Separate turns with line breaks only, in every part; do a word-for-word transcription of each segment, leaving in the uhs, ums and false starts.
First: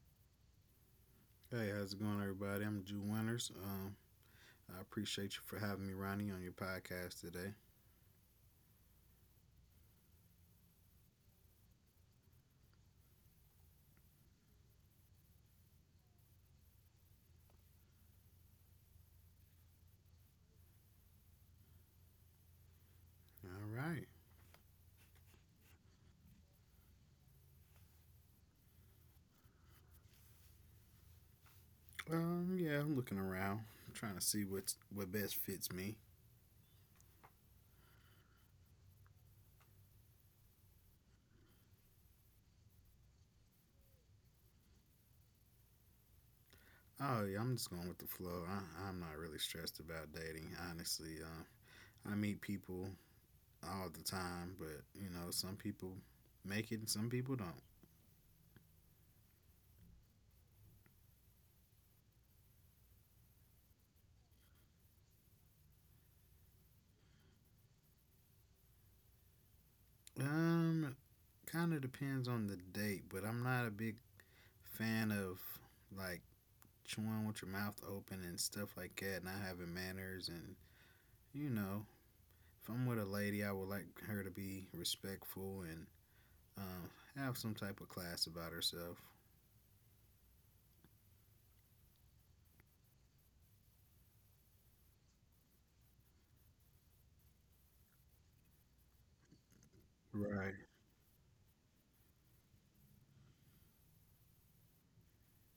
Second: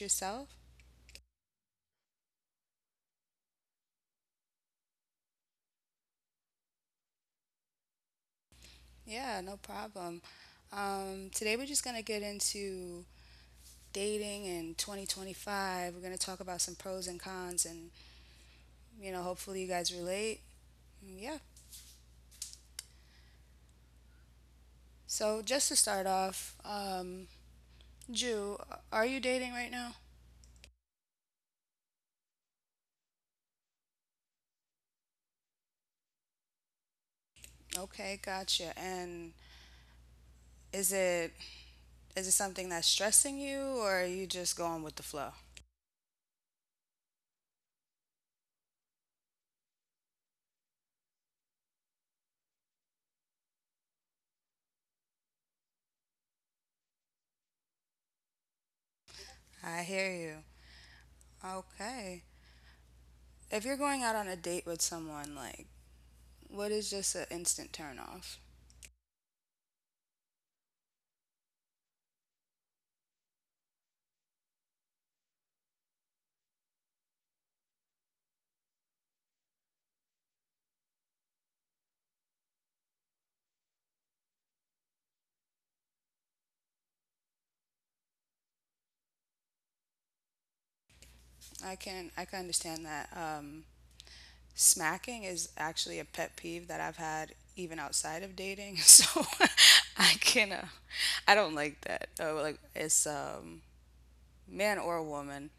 yourself?
Hey, how's it going, everybody? I'm Jew Winters. Um, I appreciate you for having me, Ronnie, on your podcast today.
Yeah, no problem. Um, today we're just going to get into dating in twenty twenty-five. We're going to talk about some pros and cons and, you know, hopefully you guys relate. Mm, yeah.
All right.
So just to start off, um, Drew, are you dating right now?
Um, yeah, I'm looking around, trying to see what's what best fits me.
Okay, gotcha. And is it is it something that's stressing you, or are you just going with the flow?
Oh yeah, I'm just going with the flow. I, I'm not really stressed about dating, honestly. Uh, I meet people all the time, but you know, some people make it, and some people don't.
I hear you. Okay. If you're going out on a date with someone, like, what is just an instant turn off?
Um, Kind of depends on the date, but I'm not a big fan of like chewing with your mouth open and stuff like that, not having manners, and you know, if I'm with a lady, I would like her to be respectful and um, have some type of class about herself.
I can I can understand that. Um, smacking is actually a pet peeve that I've had even outside of dating, so I
Right.
can uh, I don't like that. Oh, like it's um, man or woman,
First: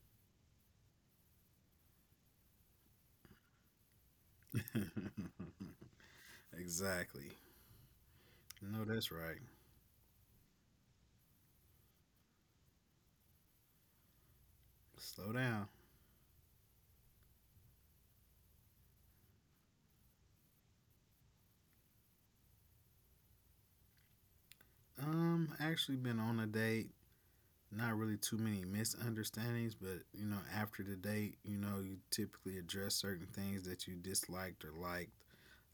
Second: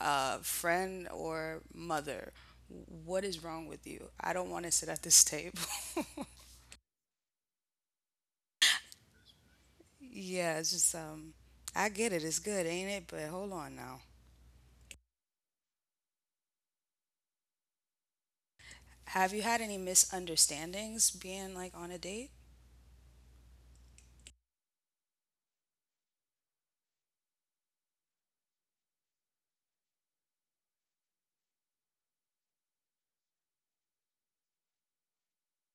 uh, friend or mother. What is wrong with you? I don't want to sit at this table.
Exactly. No, that's right.
Yeah, it's just um, I get it. It's good, ain't it? But hold on now.
Slow down.
Have you had any misunderstandings being like on a date?
Um, actually been on a date. Not really too many misunderstandings, but you know, after the date, you know, you typically address certain things that you disliked or liked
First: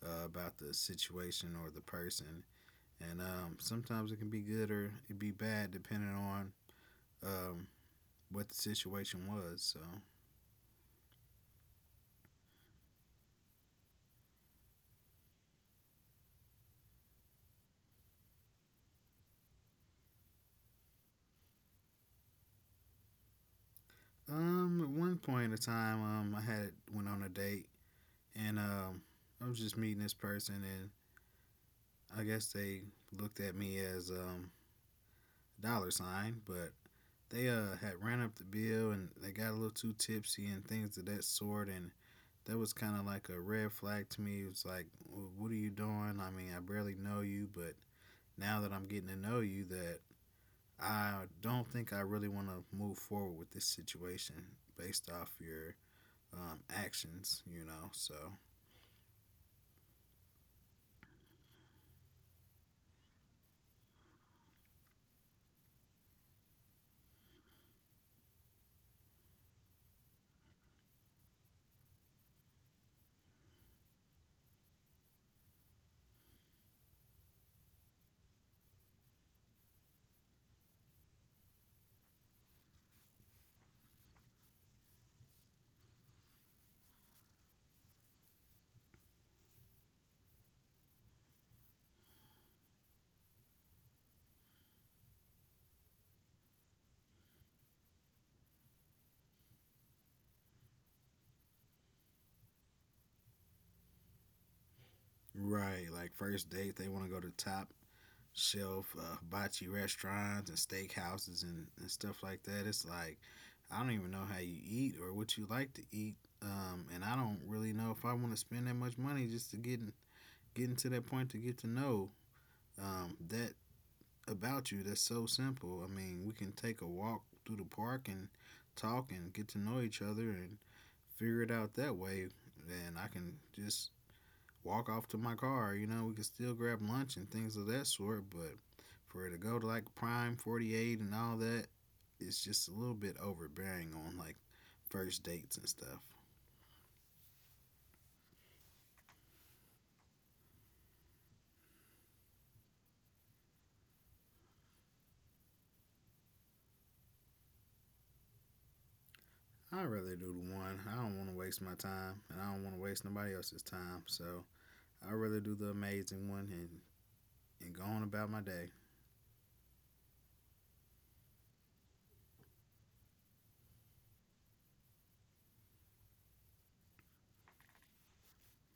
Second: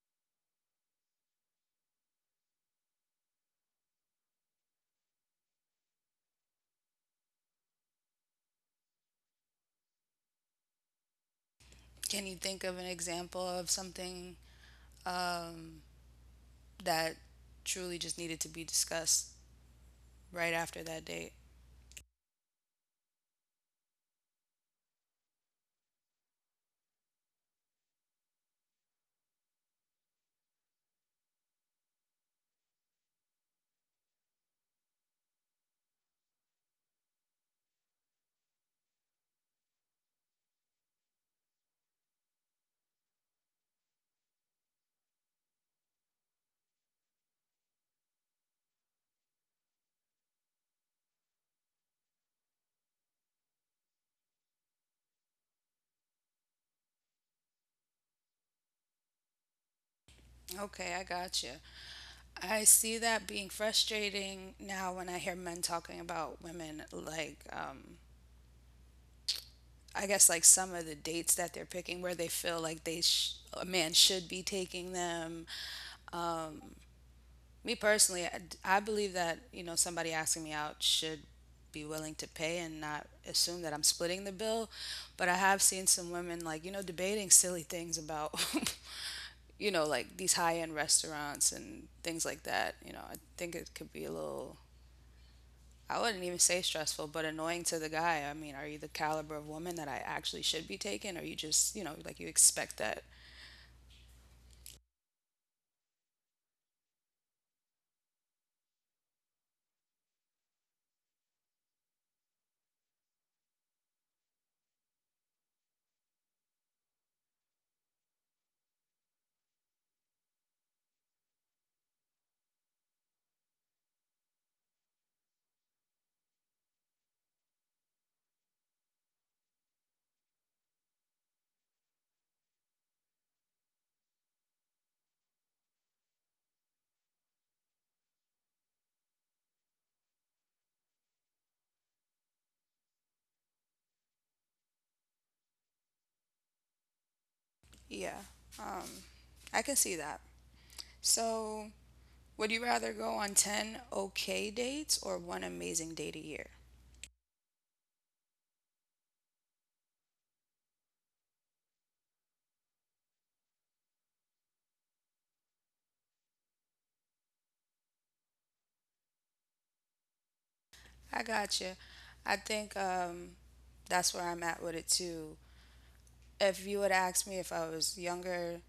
uh, about the situation or the person. And um, sometimes it can be good or it be bad depending on um, what the situation was. So,
Can you think of an example of something, um, that truly just needed to be discussed right after that date?
um, at one point in time, um, I had went on a date, and um, I was just meeting this person, and I guess they looked at me as um a dollar sign, but they uh had ran up the bill and they got a little too tipsy and things of that sort, and that was kind of like a red flag to me. It was like, what are you doing? I mean, I barely know you, but now that I'm getting to know you that I don't think I really want to move forward with this situation based off your um, actions, you know. So,
Okay, I got you. I see that being frustrating now when I hear men talking about women, like, um, I guess, like some of the dates that they're picking where they feel like they sh- a man should be taking them. Me personally, I, I believe that, you know, somebody asking me out should be willing to pay and not assume that I'm splitting the bill. But I have seen some women, like, you know, debating silly things about, you know, like these high end restaurants and things like that. You know, I think it could be a little, I wouldn't even say stressful, but annoying to the guy. I mean, are you the caliber of woman that I actually should be taking? Or you just, you know, like you expect that?
right, like first date, they want to go to top shelf uh, hibachi restaurants and steakhouses and, and stuff like that. It's like, I don't even know how you eat or what you like to eat. Um, and I don't really know if I want to spend that much money just to get, in- getting to that point to get to know um, that about you that's so simple. I mean, we can take a walk through the park and talk and get to know each other and figure it out that way. Then I can just walk off to my car. You know, we can still grab lunch and things of that sort. But for it to go to like Prime forty-eight and all that, it's just a little bit overbearing on like first dates and stuff.
Yeah, um, I can see that. So would you rather go on ten okay dates or one amazing date a year?
I'd rather do the one. I don't want to waste my time and I don't want to waste nobody else's time. So I'd rather do the amazing one and and go on about my day.
I got you. I think um, that's where I'm at with it too. If you would ask me if I was younger,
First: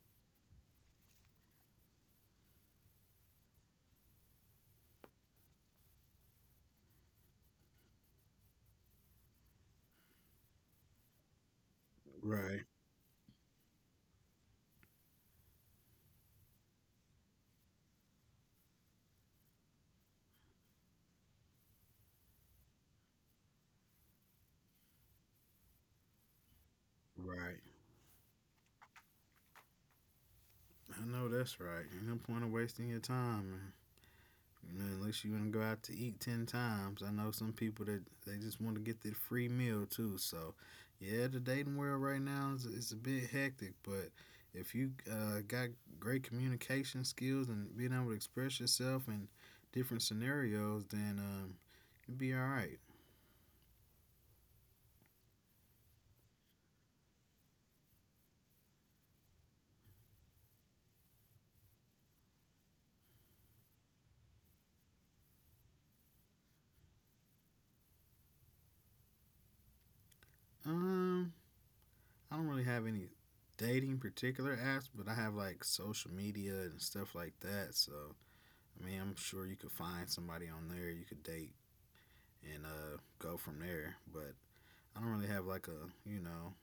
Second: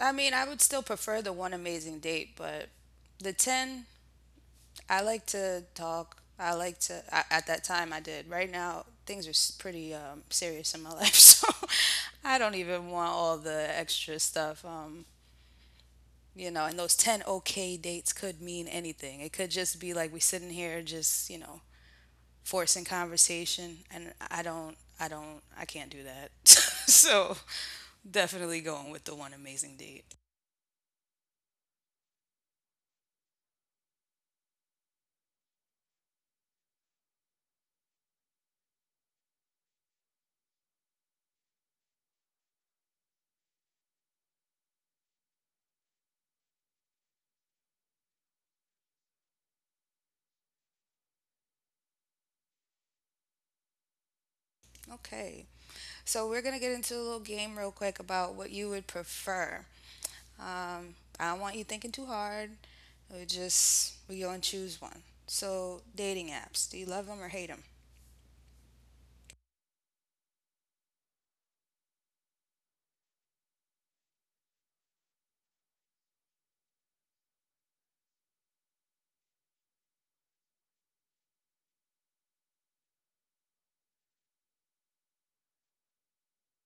I mean, I would still prefer the one amazing date, but the ten, I like to talk. I like to, I, at that time I did. Right now, things are s- pretty um, serious in my life, so I don't
Right.
even want all the extra stuff. Um, you know, and those ten okay dates could mean anything. It could just be like we sitting here just, you know, forcing conversation, and I don't I don't I can't do that. So
Right.
definitely going with the one amazing date.
I know that's right. Ain't no point of wasting your time, man. Man, unless you want to go out to eat ten times. I know some people that they just want to get the free meal too. So, yeah, the dating world right now is, is a bit hectic, but if you uh, got great communication skills and being able to express yourself in different scenarios, then um, you'll be all right.
Okay. So we're going to get into a little game real quick about what you would prefer. Um I don't want you thinking too hard. We just we gonna choose one. So dating apps, do you love them or hate them?
Um, I don't really have any dating particular apps, but I have like social media and stuff like that. So I mean, I'm sure you could find somebody on there you could date and uh, go from there. But I don't really have like a you know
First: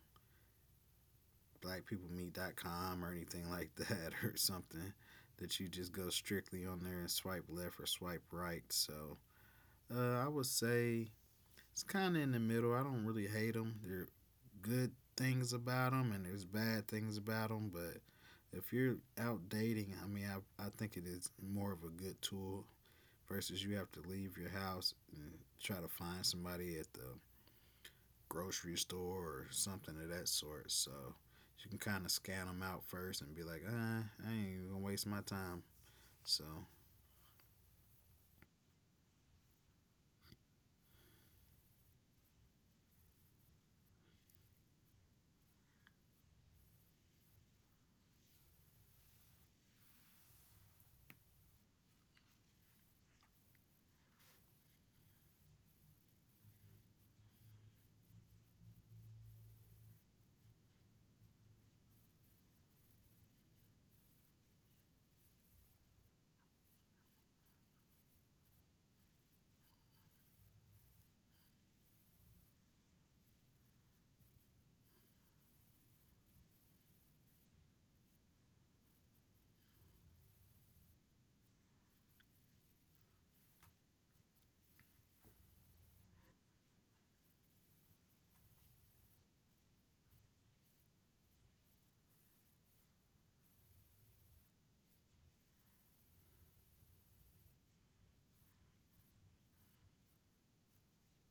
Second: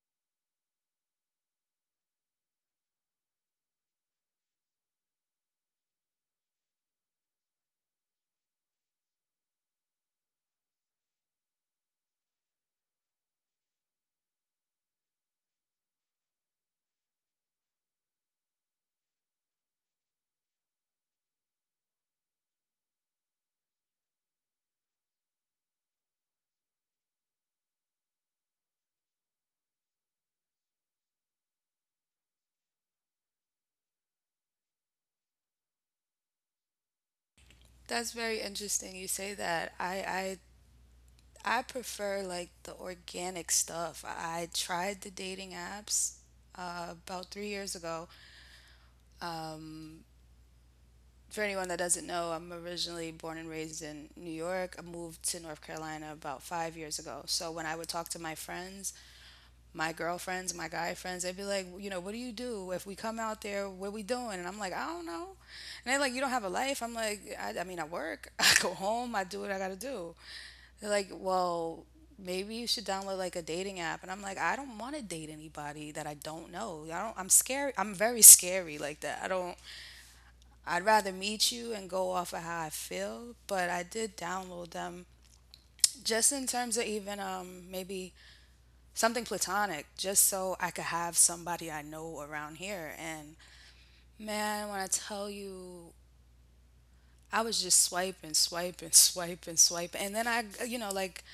black people meet dot com or anything like that or something that you just go strictly on there and swipe left or swipe right. So uh, I would say it's kind of in the middle. I don't really hate them. There are good things about them and there's bad things about them. But if you're out dating, I mean, I, I think it is more of a good tool versus you have to leave your house and try to find somebody at the grocery store or something of that sort. So you can kind of scan them out first and be like, ah, I ain't even gonna waste my time. So,
That's very interesting you say that. I, I I prefer like the organic stuff. I tried the dating apps uh, about three years ago. For anyone that doesn't know, I'm originally born and raised in New York. I moved to North Carolina about five years ago. So when I would talk to my friends, my girlfriends, my guy friends, they'd be like, you know, what do you do if we come out there? What we doing? And I'm like, I don't know. And they're like, you don't have a life. I'm like, I, I mean, I work. I go home. I do what I gotta do. They're like, well, maybe you should download like a dating app. And I'm like, I don't want to date anybody that I don't know. I don't, I'm scary. I'm very scary like that. I don't, I'd rather meet you and go off of how I feel. But I did download them just in terms of even um, maybe something platonic, just so I could have somebody I know around here. And man, when I tell you I was just swiping, swiping, swiping, swiping. And then I, you know, like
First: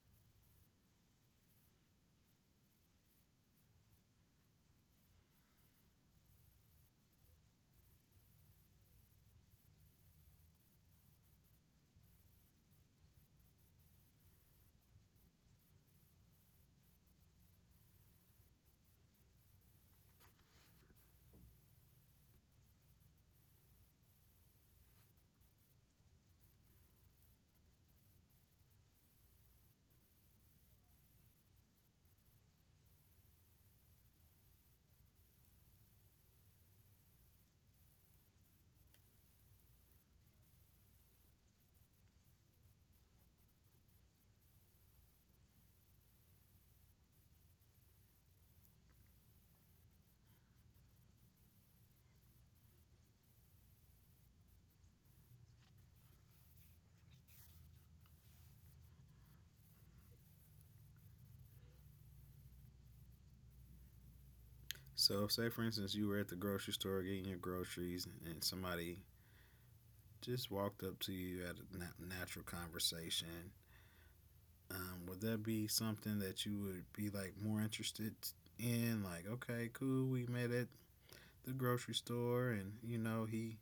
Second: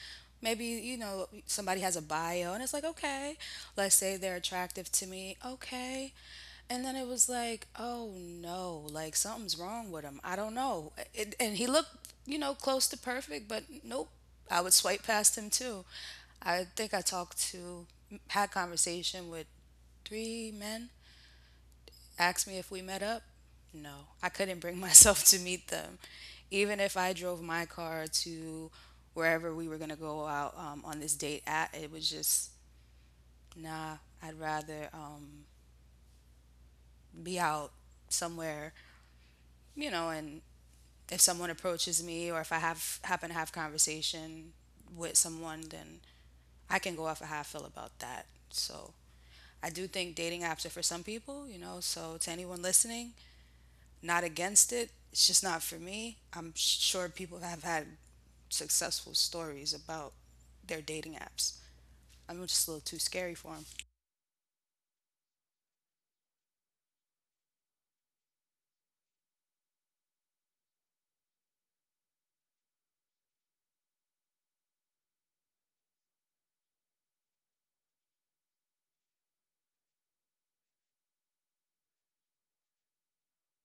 maybe, you know, somebody has a bio and it's like, okay, let's say they're attractive to me. Okay. And then it was like, oh no, like something's wrong with him. I don't know. It, and he looked, you know, close to perfect, but nope. I would swipe past him too. I think I talked to, had conversation with three men, asked me if we met up. No, I couldn't bring myself to meet them. Even if I drove my car to wherever we were going to go out um, on this date at, it was just, nah, I'd rather um, be out somewhere, you know, and if someone approaches me or if I have happen to have conversation with someone, then I can go off of how I feel about that. So I do think dating apps are for some people, you know, so to anyone listening, not against it. It's just not for me. I'm sure people have had successful stories about their dating apps. I'm just a little too scary for them.
so say for instance, you were at the grocery store getting your groceries, and somebody just walked up to you at a natural conversation, um, would that be something that you would be like more interested in? Like, okay, cool, we met at the grocery store, and you know he,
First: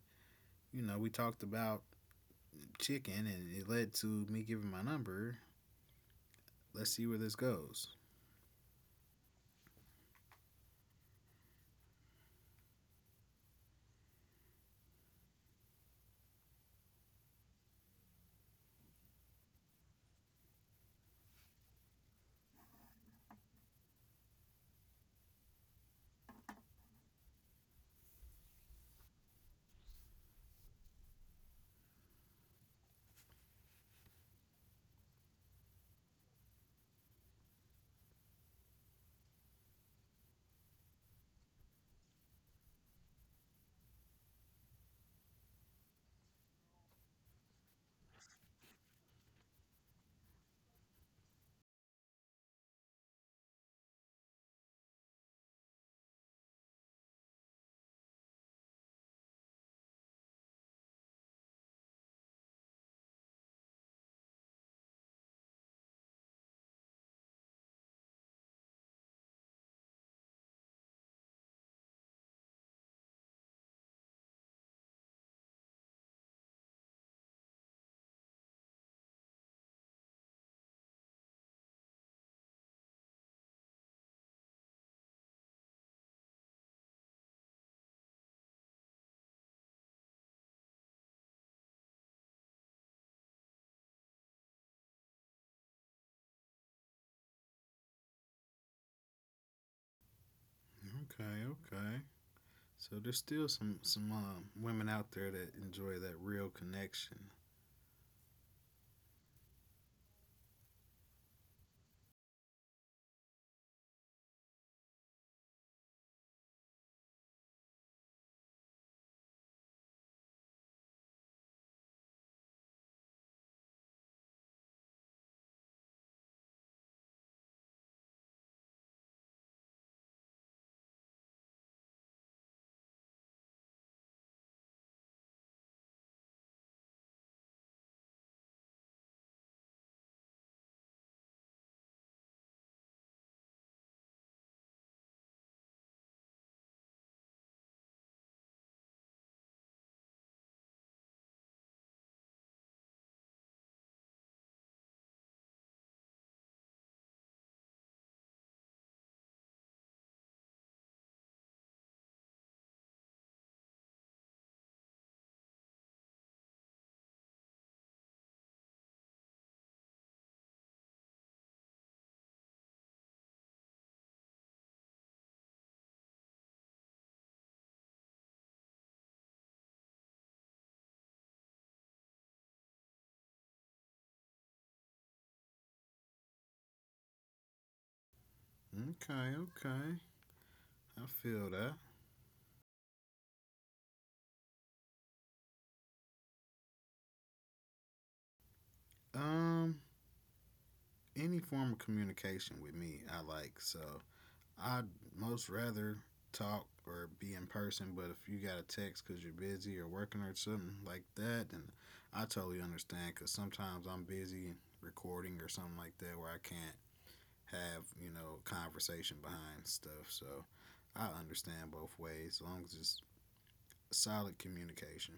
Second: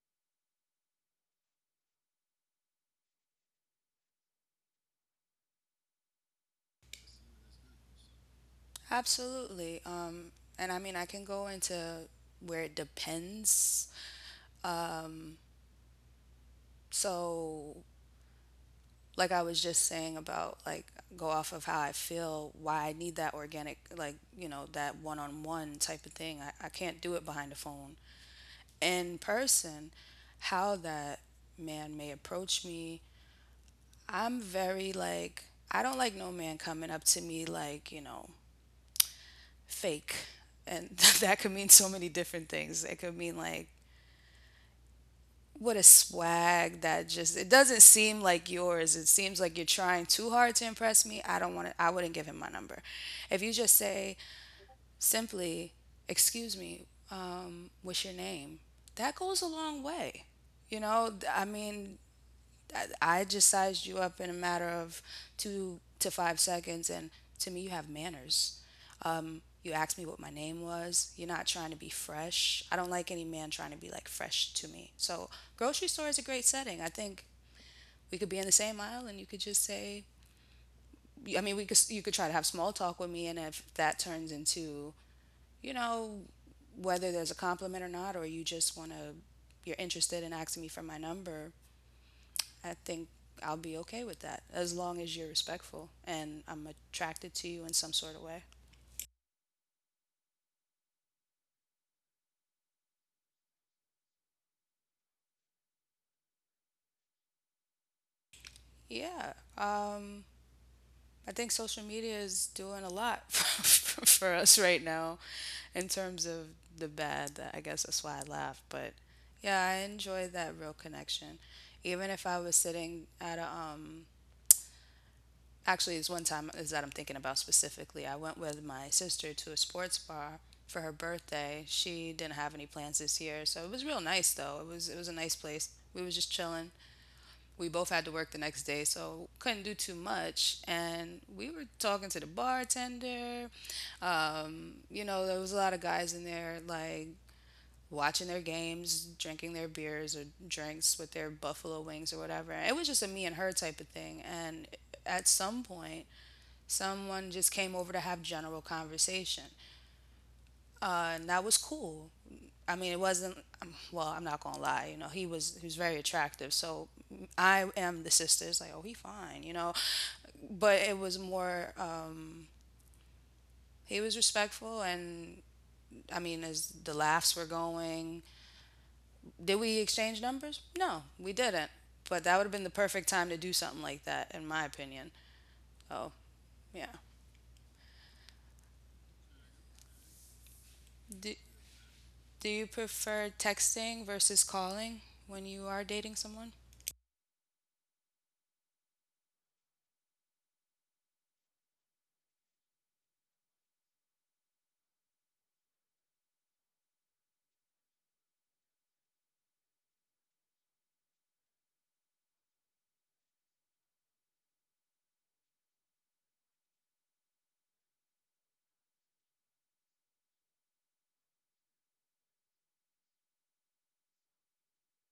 you know, we talked about chicken, and it led to me giving my number. Let's see where this goes.
Absolutely. Um, and I mean, I can go into where it depends. Um, So, like I was just saying about like go off of how I feel, why I need that organic, like, you know, that one on one type of thing. I, I can't do it behind the phone. In person, how that man may approach me. I'm very like, I don't like no man coming up to me like, you know, fake. And that could mean so many different things. It could mean like what a swag that just it doesn't seem like yours. It seems like you're trying too hard to impress me. I don't want to I wouldn't give him my number. If you just say simply, "Excuse me, um, what's your name?" That goes a long way. You know, I mean, I, I just sized you up in a matter of two to five seconds, and to me, you have manners. You asked me what my name was. You're not trying to be fresh. I don't like any man trying to be like fresh to me. So, grocery store is a great setting. I think we could be in the same aisle, and you could just say, I mean, we could you could try to have small talk with me, and if that turns into, you know, whether there's a compliment or not, or you just want to, you're interested in asking me for my number, I think I'll be okay with that as long as you're respectful and I'm attracted to you in some sort of way.
Okay, okay. So there's still some some um, women out there that enjoy that real connection.
Yeah. Um, I think social media is doing a lot for us right now in terms of the bad. That I guess that's why I laugh. But yeah, I enjoy that real connection. Even if I was sitting at a um, actually it's one time is that I'm thinking about specifically, I went with my sister to a sports bar for her birthday. She didn't have any plans this year, so it was real nice though. It was it was a nice place. We was just chilling. We both had to work the next day, so couldn't do too much, and we were talking to the bartender. um, you know, there was a lot of guys in there like watching their games, drinking their beers or drinks with their buffalo wings or whatever. It was just a me and her type of thing, and at some point someone just came over to have general conversation. Uh, and that was cool. I mean, it wasn't, um, well, I'm not going to lie, you know, he was, he was very attractive. So I am the sister. It's like, oh, he fine, you know, but it was more, um, he was respectful. And I mean, as the laughs were going, did we exchange numbers? No, we didn't. But that would have been the perfect time to do something like that, in my opinion. Oh, yeah.
Okay, okay. I
Do,
feel that.
Do you prefer texting versus calling when you are dating someone?
Um, any form of communication with me I like. So I'd most rather talk or be in person, but if you got a text because you're busy or working or something like that, then I totally understand because sometimes I'm busy recording or something like that where I can't have, you know, conversation behind stuff. So I understand both ways as long as it's solid communication.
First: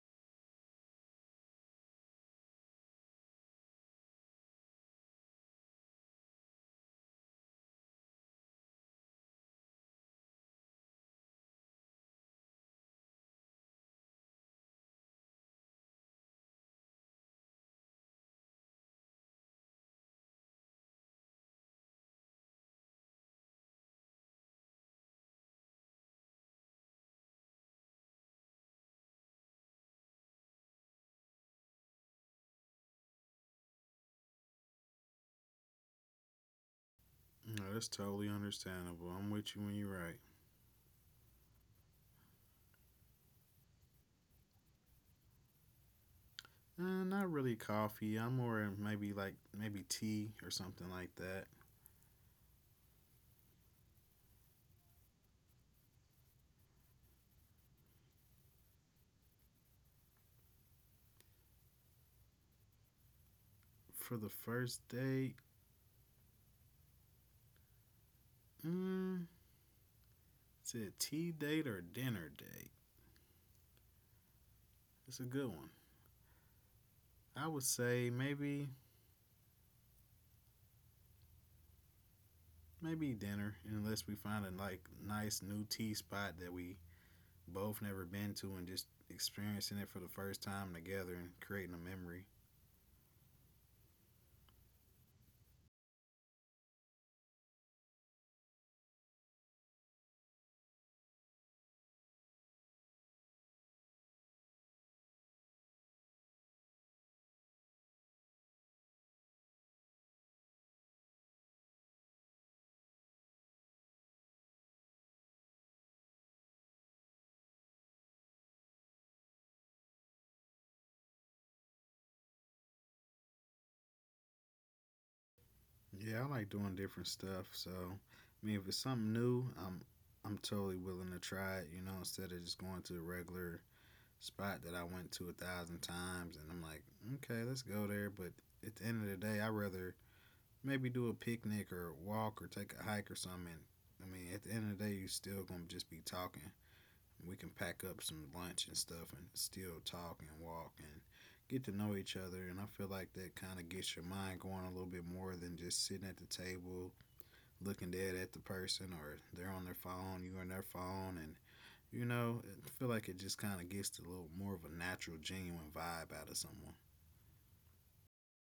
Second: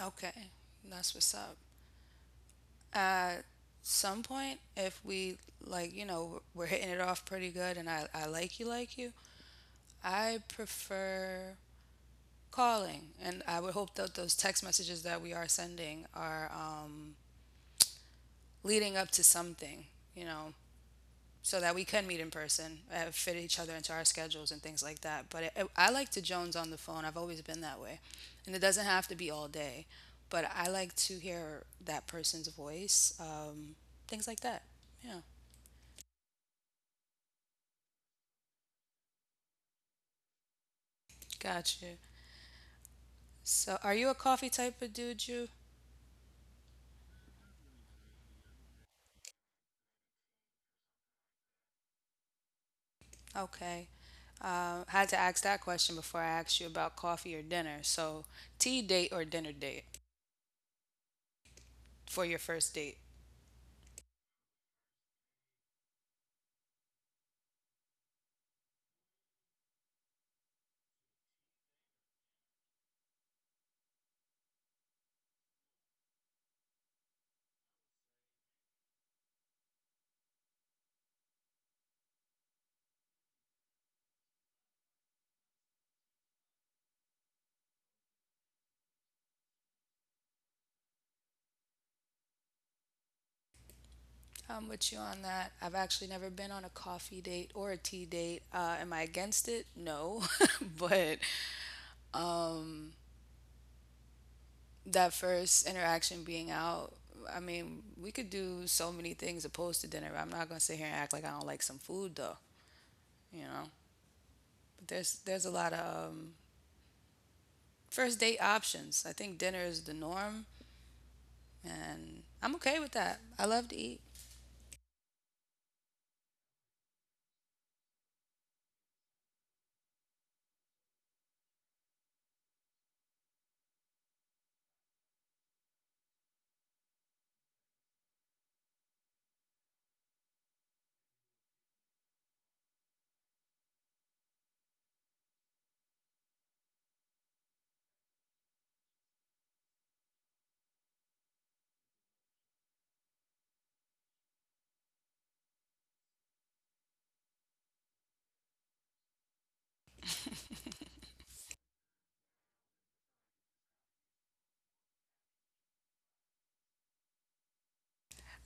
Okay, that's what's up. At some point, if we like, you know, we're hitting it off pretty good and I, I like you, like you, I prefer calling. And I would hope that those text messages that we are sending are um, leading up to something, you know, so that we could meet in person, uh, fit each other into our schedules and things like that. But it, it, I like to Jones on the phone. I've always been that way. And it doesn't have to be all day, but I like to hear that person's voice, um, things like that. Yeah,
No, that's totally understandable. I'm with you when you're right.
gotcha. So, are you a coffee type of dude, you?
Uh, not really coffee. I'm more maybe like maybe tea or something like that.
Okay. Uh, had to ask that question before I asked you about coffee or dinner. So, tea date or dinner date for your first date?
For the first date, mm, is it tea date or dinner date? It's a good one. I would say maybe maybe dinner, unless we find a like nice new tea spot that we both never been to and just experiencing it for the first time together and creating a memory.
I'm with you on that. I've actually never been on a coffee date or a tea date. Uh, am I against it? No. But um, that first interaction being out, I mean, we could do so many things opposed to dinner. I'm not gonna sit here and act like I don't like some food though, you know. But there's there's a lot of um, first date options. I think dinner is the norm, and I'm okay with that. I love to eat.
Yeah, I like doing different stuff. So, I mean, if it's something new, I'm I'm totally willing to try it. You know, instead of just going to a regular spot that I went to a thousand times, and I'm like, okay, let's go there. But at the end of the day, I rather maybe do a picnic or walk or take a hike or something. I mean, at the end of the day, you are still gonna just be talking. We can pack up some lunch and stuff and still talk and walk and get to know each other. And I feel like that kind of gets your mind going a little bit more than just sitting at the table looking dead at the person or they're on their phone, you are on their phone, and you know, I feel like it just kind of gets a little more of a natural, genuine vibe out of someone.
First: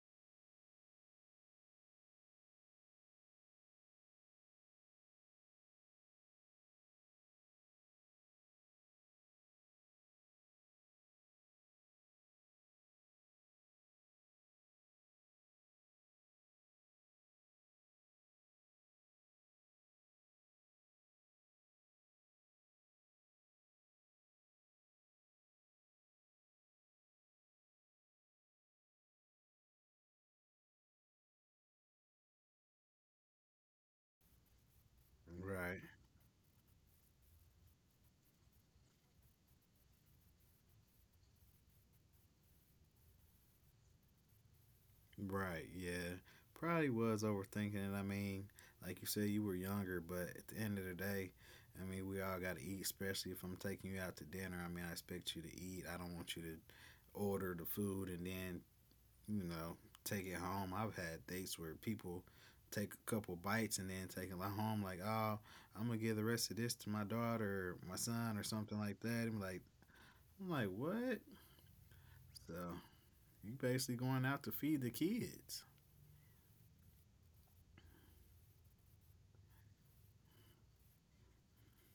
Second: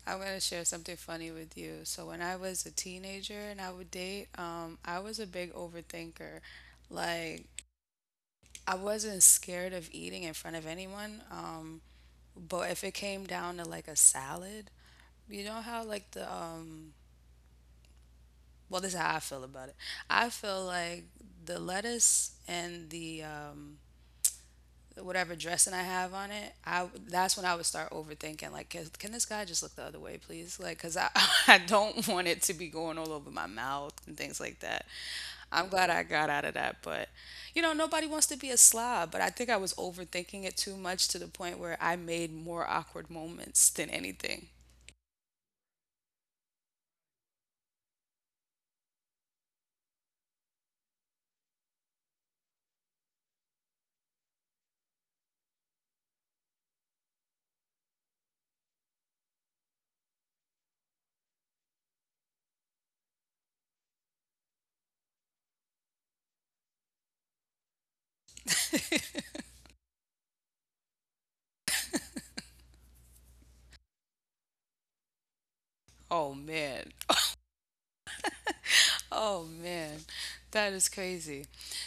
I'm gonna share something funny with you. So when I was a teenager and I would date, um, I was a big overthinker. Like, I wasn't scared of eating in front of anyone. Um, but if it came down to like a salad, you know how like the um, well, this is how I feel about it. I feel like the lettuce and the um, whatever dressing I have on it, I that's when I would start overthinking. Like, can, can this guy just look the other way, please? Like, cause I I don't want it to be going all over my mouth and things like that. I'm
Right.
glad I got out of that, but you know, nobody wants to be a slob. But I think I was overthinking it too much to the point where I made more awkward moments than anything.
Right. Yeah. Probably was overthinking it. I mean, like you said, you were younger, but at the end of the day, I mean, we all got to eat, especially if I'm taking you out to dinner. I mean, I expect you to eat. I don't want you to order the food and then you know, take it home. I've had dates where people take a couple bites and then take it li- home like, oh, I'm gonna give the rest of this to my daughter or my son or something like that. I'm like, I'm like, what? So you basically going out to feed the kids.
Oh man, oh man, that is crazy.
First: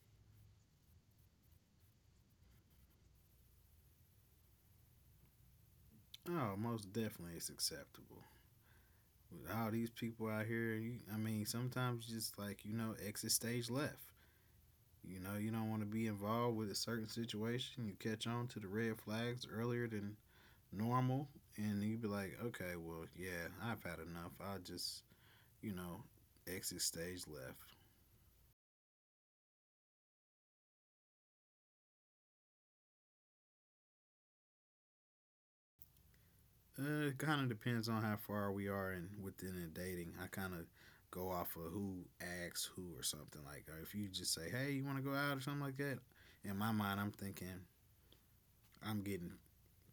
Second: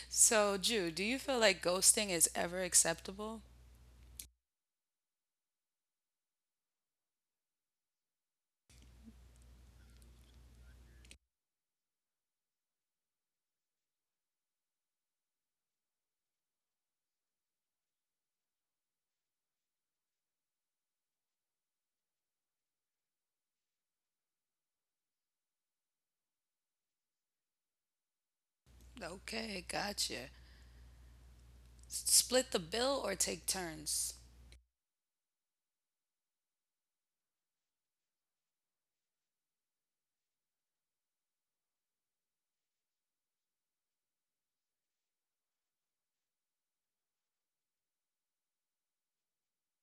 So, Jew, do you feel like ghosting is ever acceptable?
Oh, most definitely it's acceptable. With all these people out here, you, I mean, sometimes just like, you know, exit stage left. You know, you don't want to be involved with a certain situation. You catch on to the red flags earlier than normal, and you'd be like, okay, well, yeah, I've had enough. I'll just, you know, exit stage left.
Okay, gotcha. Split the bill or take turns?
Uh, it kind of depends on how far we are and within a dating. I kind of go off of who asks who or something like. Or if you just say, "Hey, you want to go out?" or something like that, in my mind, I'm thinking I'm getting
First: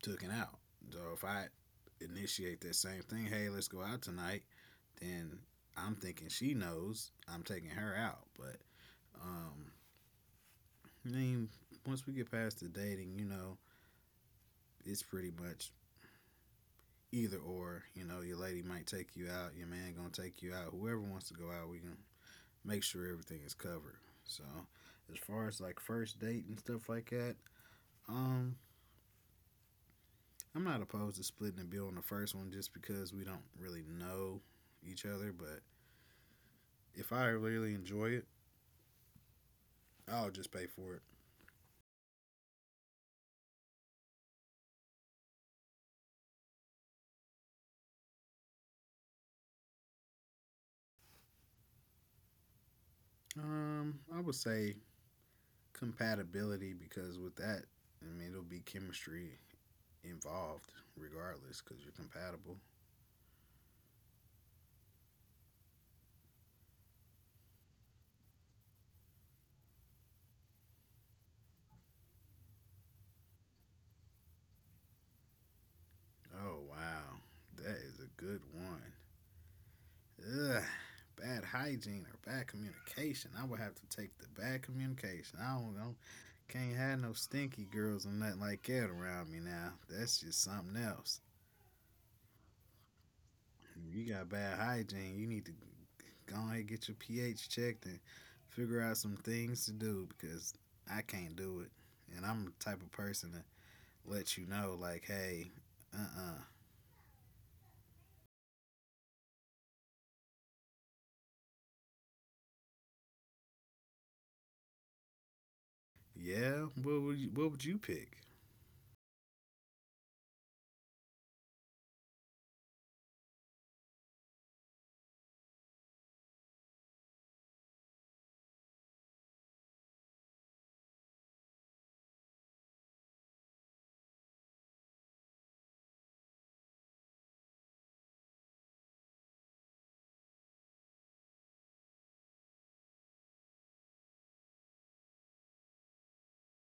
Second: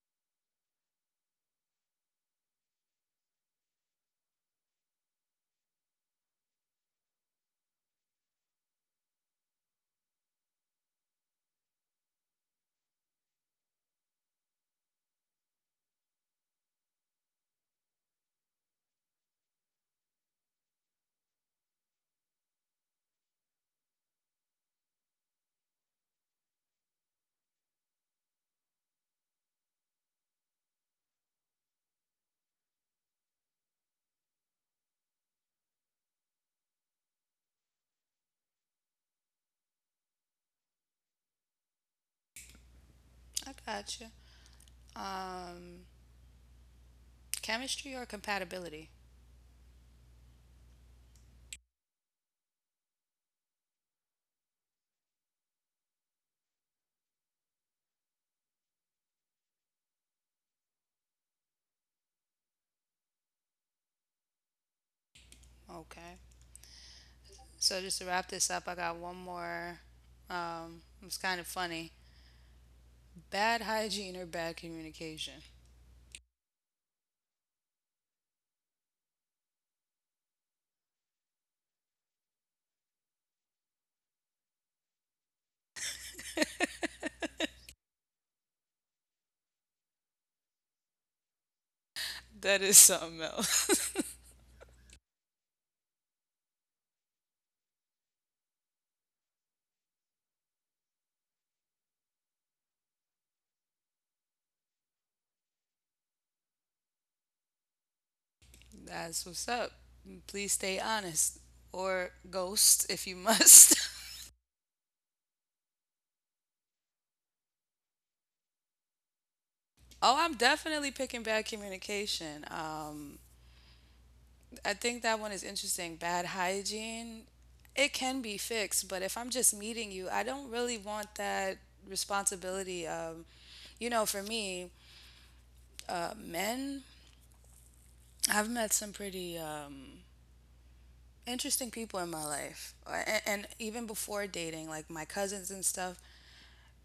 taken out. So if I initiate that same thing, "Hey, let's go out tonight," then I'm thinking she knows I'm taking her out. But um, I mean, once we get past the dating, you know, it's pretty much either or. You know, your lady might take you out, your man gonna take you out. Whoever wants to go out, we can make sure everything is covered. So, as far as like first date and stuff like that, um, I'm not opposed to splitting the bill on the first one just because we don't really know each other. But if I really enjoy it, I'll just pay for it.
I got you. Um, chemistry or compatibility?
Um, I would say compatibility because with that, I mean it'll be chemistry involved regardless because you're compatible.
Okay. So just to wrap this up, I got one more. Um, it's kind of funny. Bad hygiene or bad communication?
Oh, wow. That is a good one. Ugh. Bad hygiene or bad communication. I would have to take the bad communication. I don't know. Can't have no stinky girls or nothing like that around me now. That's just something else.
That is something
You got
else.
bad hygiene. You need to go ahead and get your pH checked and figure out some things to do because I can't do it. And I'm the type of person that lets you know, like, hey, uh uh
That's what's up. Please stay honest or ghost if you must.
yeah, what would you, what would you pick?
Oh, I'm definitely picking bad communication. Um, I think that one is interesting. Bad hygiene, it can be fixed, but if I'm just meeting you, I don't really want that responsibility. Um, you know, for me, uh, men, I've met some pretty um, interesting people in my life, and, and even before dating, like my cousins and stuff.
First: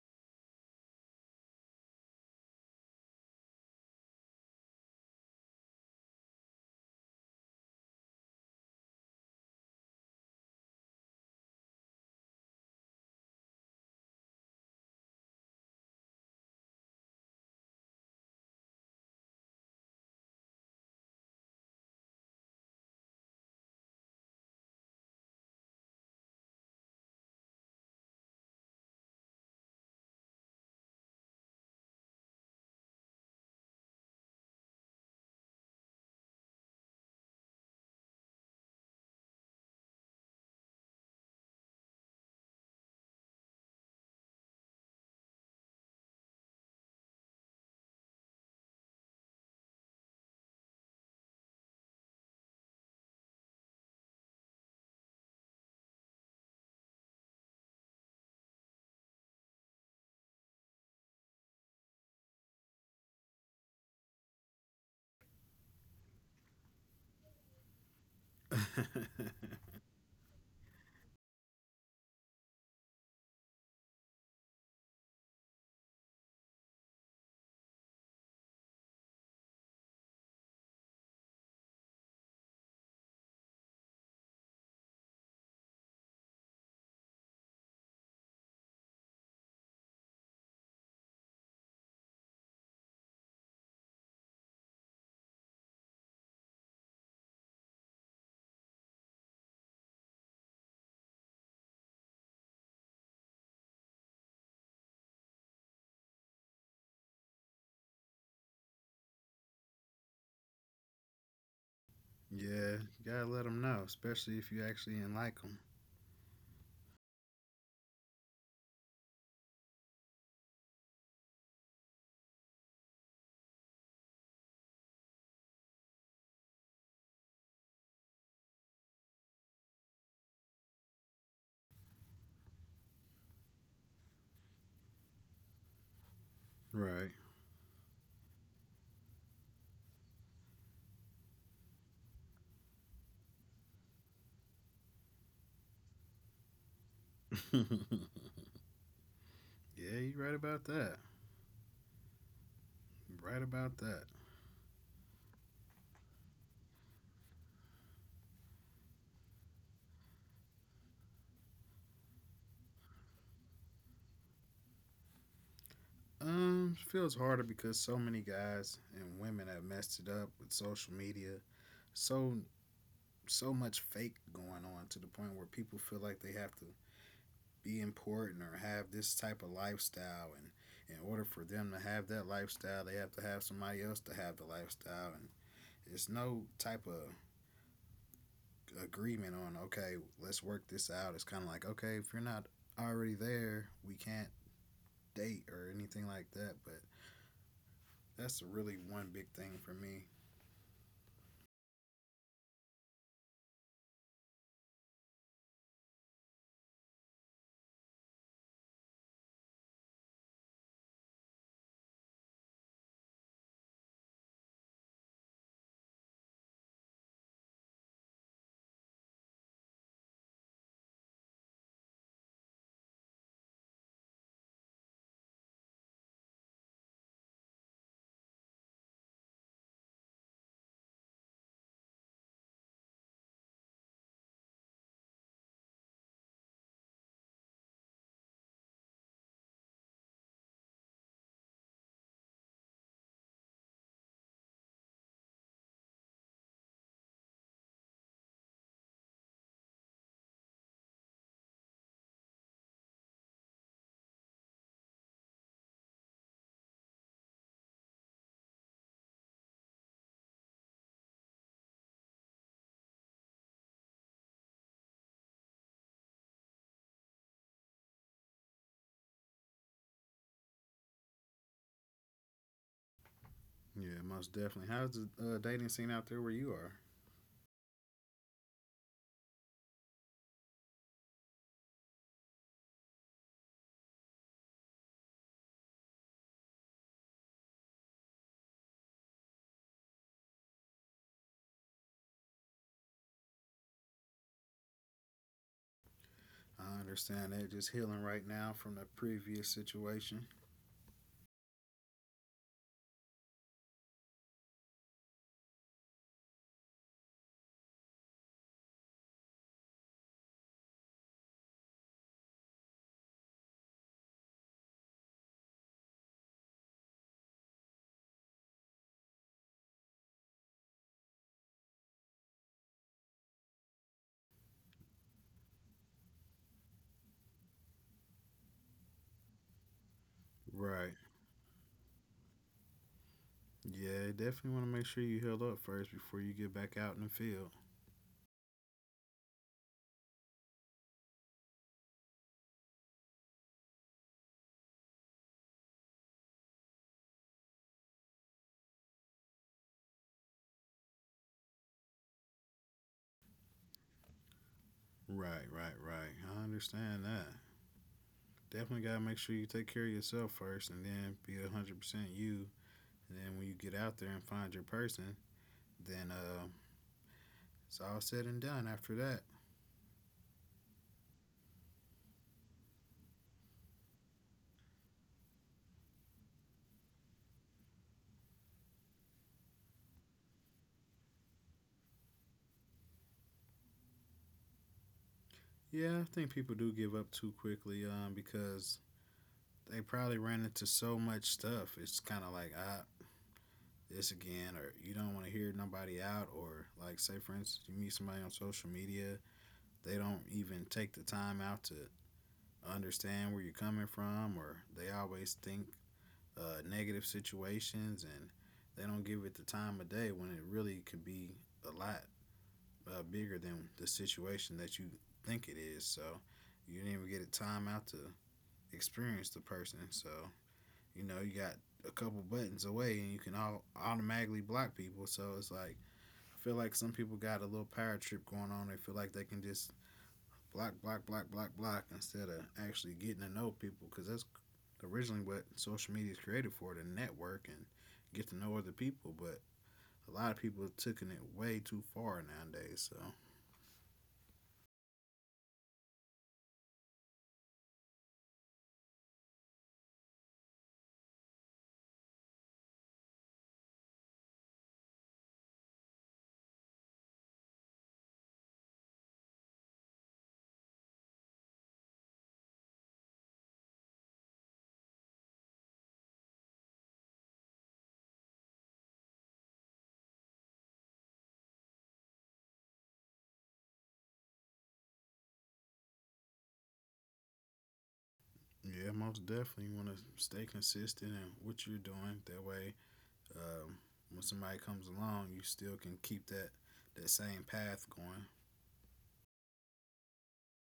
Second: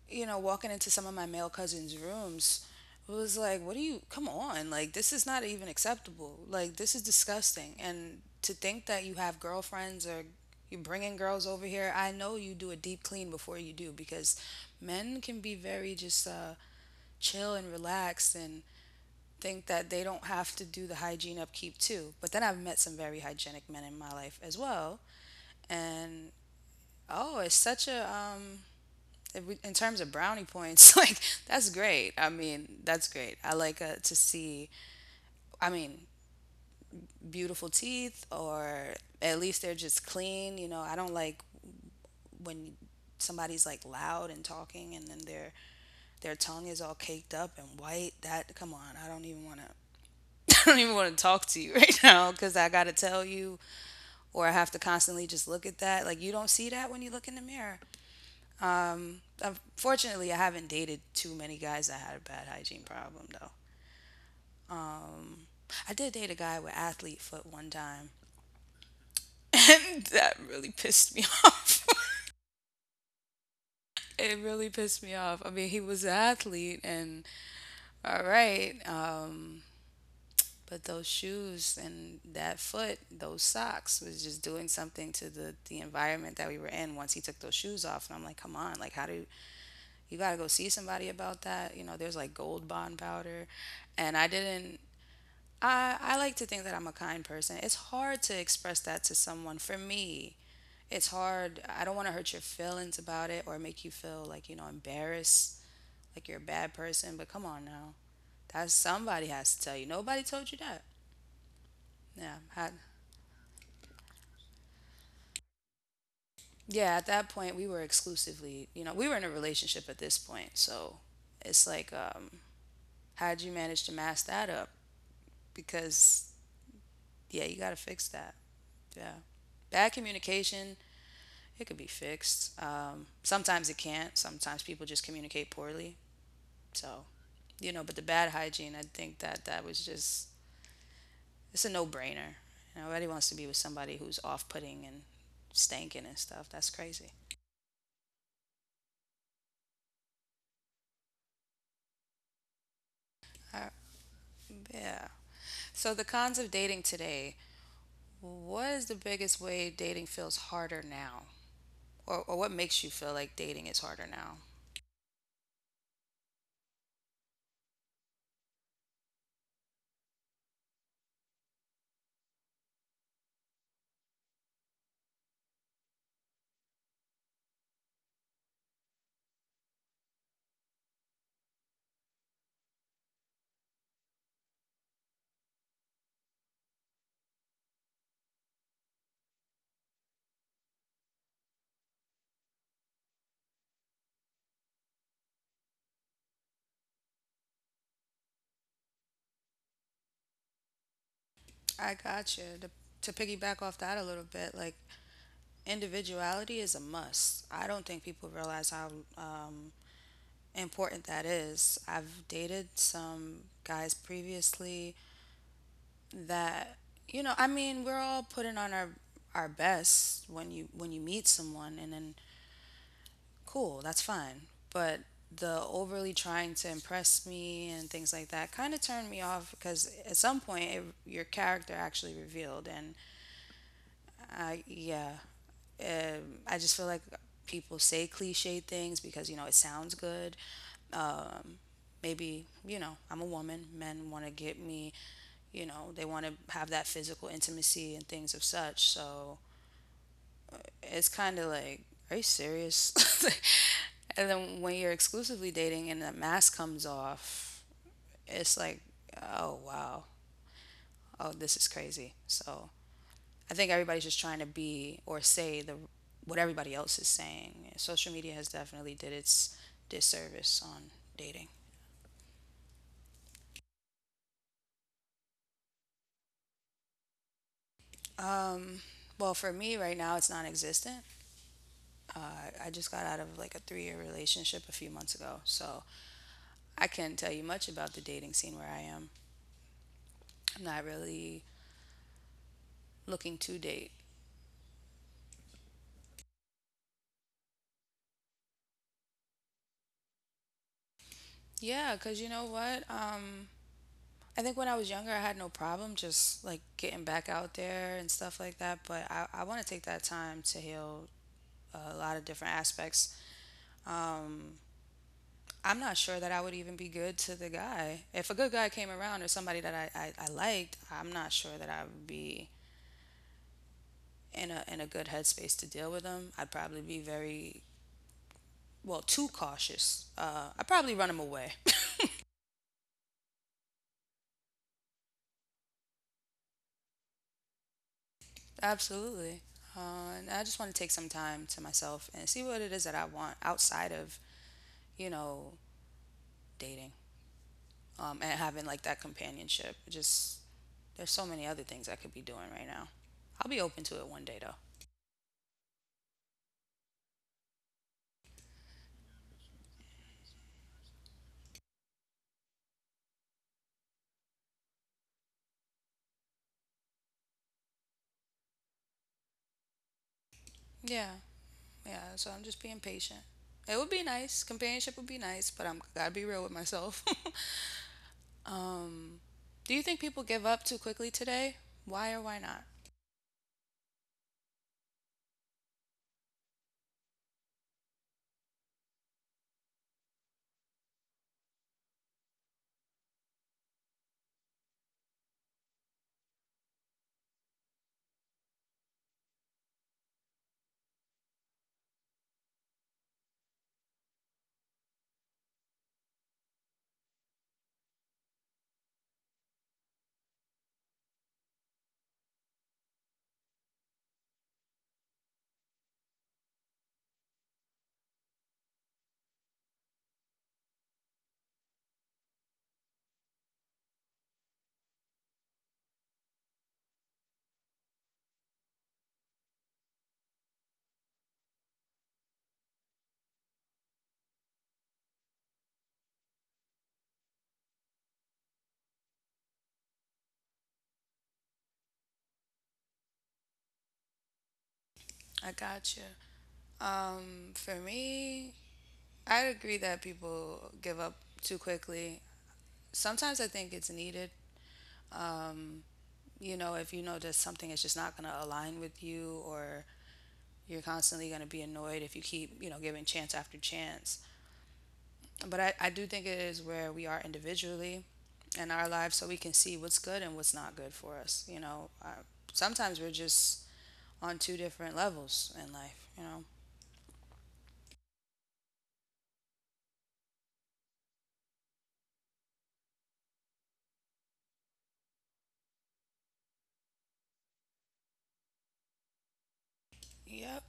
You know, walking into some of my male cousins' rooms it was like, what do you, come on, like, this is not even acceptable. Like, this is disgusting. And to think that you have girlfriends or you're bringing girls over here, I know you do a deep clean before you do because men can be very just uh, chill and relaxed and think that they don't have to do the hygiene upkeep too. But then I've met some very hygienic men in my life as well. And oh, it's such a, um, if we, in terms of brownie points, like that's great. I mean, that's great. I like uh, to see, I mean, beautiful teeth, or at least they're just clean. You know, I don't like when somebody's like loud and talking, and then their their tongue is all caked up and white. That come on, I don't even want to. I don't even want to talk to you right now because I got to tell you, or I have to constantly just look at that. Like you don't see that when you look in the mirror. Um, unfortunately, I haven't dated too many guys that had a bad hygiene problem though. Um, I did date a guy with athlete foot one time,
yeah,
and that really pissed me off. It really pissed me off. I mean, he was an athlete, and all right, um, but those shoes and that foot, those socks, was just doing something to the the environment that we were in. Once he took those shoes off, and I'm like, come on, like how do you got to go see somebody about that. You know, there's like gold bond powder. And I didn't, I, I like to think that I'm a kind person. It's hard to express that to someone. For me, it's hard. I don't want to hurt your feelings about it or make you feel like, you know, embarrassed, like you're a bad person. But come on now. That's somebody has to tell you. Nobody told you that. Yeah. I,
you gotta let them know, especially if you actually didn't like them.
yeah. At that point, we were exclusively, you know, we were in a relationship at this point. So it's like, um, how'd you manage to mask that up? Because yeah, you got to fix that. Yeah. Bad communication, it could be fixed. Um, sometimes it can't. Sometimes people just communicate poorly. So,
Right.
you know, but the bad hygiene, I think that that was just, it's a no brainer. You know, nobody wants to be with somebody who's off putting and stinking and stuff. That's crazy.
yeah, you're right about that. Right
I,
about that.
yeah. So, the cons of dating today, what is the biggest way dating feels harder now? Or, or what makes you feel like dating is harder now?
Um, it feels harder because so many guys and women have messed it up with social media. So so much fake going on to the point where people feel like they have to be important or have this type of lifestyle, and in order for them to have that lifestyle they have to have somebody else to have the lifestyle, and it's no type of agreement on, okay, let's work this out. It's kind of like, okay, if you're not already there, we can't date or anything like that. But that's really one big thing for me.
I got you. To, to piggyback off that a little bit, like individuality is a must. I don't think people realize how um, important that is. I've dated some guys previously that, you know, I mean, we're all putting on our our best when you when you meet someone, and then cool, that's fine. But the overly trying to impress me and things like that kind of turned me off because at some point it, your character actually revealed and I yeah. Um, I just feel like people say cliche things because you know it sounds good. Um, maybe you know I'm a woman. Men want to get me. You know they want to have that physical intimacy and things of such. So it's kind of like, are you serious? And then when you're exclusively dating and the mask comes off, it's like, oh wow, oh this is crazy. So I think everybody's just trying to be or say the what everybody else is saying. Social media has definitely did its disservice on dating.
Yeah, most definitely. How's the uh, dating scene out there where you are?
Um, well, for me right now, it's non-existent. Uh, I just got out of like a three-year relationship a few months ago, so I can't tell you much about the dating scene where I am. I'm not really looking to date.
I understand they're just healing right now from the previous situation.
Yeah, cause you know what? Um, I think when I was younger, I had no problem just like getting back out there and stuff like that. But I, I want to take that time to heal a lot of different aspects. Um, I'm not sure that I would even be good to the guy. If a good guy came around or somebody that I, I, I liked, I'm not sure that I would be in a in a good headspace to deal with them. I'd probably be very well too cautious. Uh, I'd
Right.
probably run them away.
Yeah, definitely want to make sure you heal up first before you get back out in the field.
Absolutely. Uh, and I just want to take some time to myself and see what it is that I want outside of you know dating um, and having like that companionship. Just there's so many other things I could be doing right now. I'll be open to it one day though.
Right, right, right. I understand that. Definitely gotta make sure you take care of yourself first, and then be one hundred percent you. And then when you get out there and find your person, then uh, it's all said and done after that.
Yeah. Yeah. So I'm just being patient. It would be nice. Companionship would be nice, but I'm gotta be real with myself. Um, do you think people give up too quickly today? Why or why not?
Yeah, I think people do give up too quickly um, because they probably ran into so much stuff. It's kind of like, ah, this again, or you don't want to hear nobody out, or, like, say, for instance, you meet somebody on social media, they don't even take the time out to understand where you're coming from, or they always think uh, negative situations, and they don't give it the time of day when it really could be a lot uh, bigger than the situation that you think it is. So you didn't even get a time out to experience the person. So you know you got a couple buttons away and you can all automatically block people. So it's like I feel like some people got a little power trip going on. They feel like they can just block, block, block, block, block instead of actually getting to know people, because that's originally what social media is created for, to network and get to know other people. But a lot of people have taken it way too far nowadays. So,
I got you. Um, for me, I agree that people give up too quickly. Sometimes I think it's needed. Um, you know, if you know that something is just not going to align with you or you're constantly going to be annoyed if you keep, you know, giving chance after chance. But I, I do think it is where we are individually in our lives so we can see what's good and what's not good for us. You know, I, sometimes we're just on two different levels in life, you know.
yeah, most definitely you want to stay consistent in what you're doing. That way, um, when somebody comes along, you still can keep that, that same path going.
Yep.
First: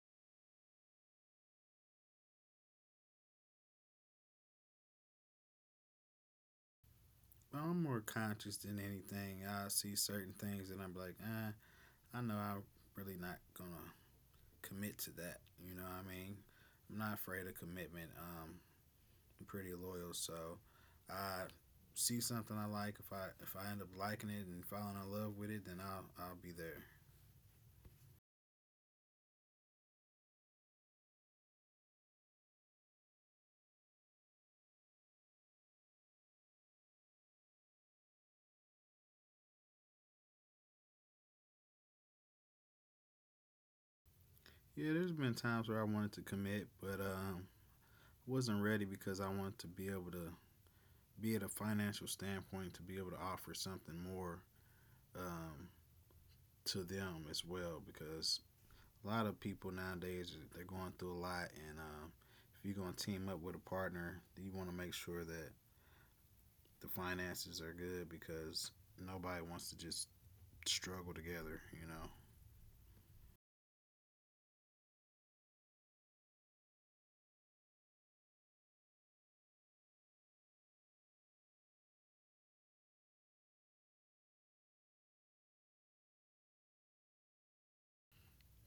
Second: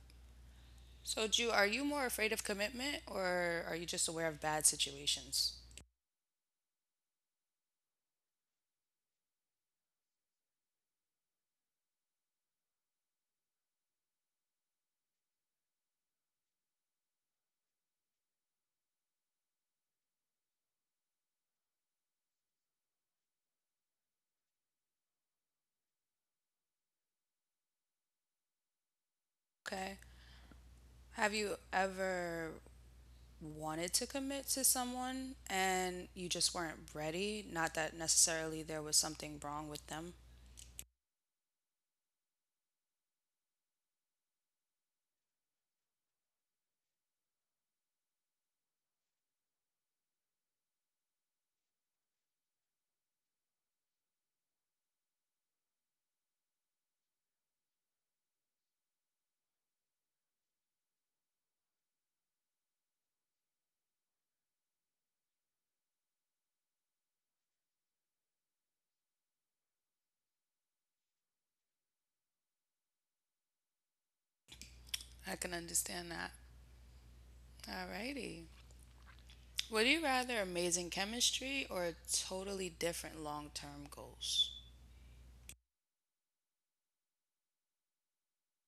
So, Ju, are you more afraid of commitment or are you just aware of bad situations?
But I'm more conscious than anything. I see certain things and I'm like, eh, I know I'm really not going to commit to that. You know what I mean? I'm not afraid of commitment. Um, I'm pretty loyal, so I see something I like. If I if I end up liking it and falling in love with it, then I'll I'll be there.
Okay. Have you ever wanted to commit to someone and you just weren't ready? Not that necessarily there was something wrong with them,
Yeah, there's been times where I wanted to commit, but um, wasn't ready because I wanted to be able to be at a financial standpoint to be able to offer something more, um, to them as well, because a lot of people nowadays they're going through a lot, and um, if you're going to team up with a partner, you want to make sure that the finances are good, because nobody wants to just struggle together. You know,
I can understand that. Alrighty. Would you rather amazing chemistry or totally different long term goals?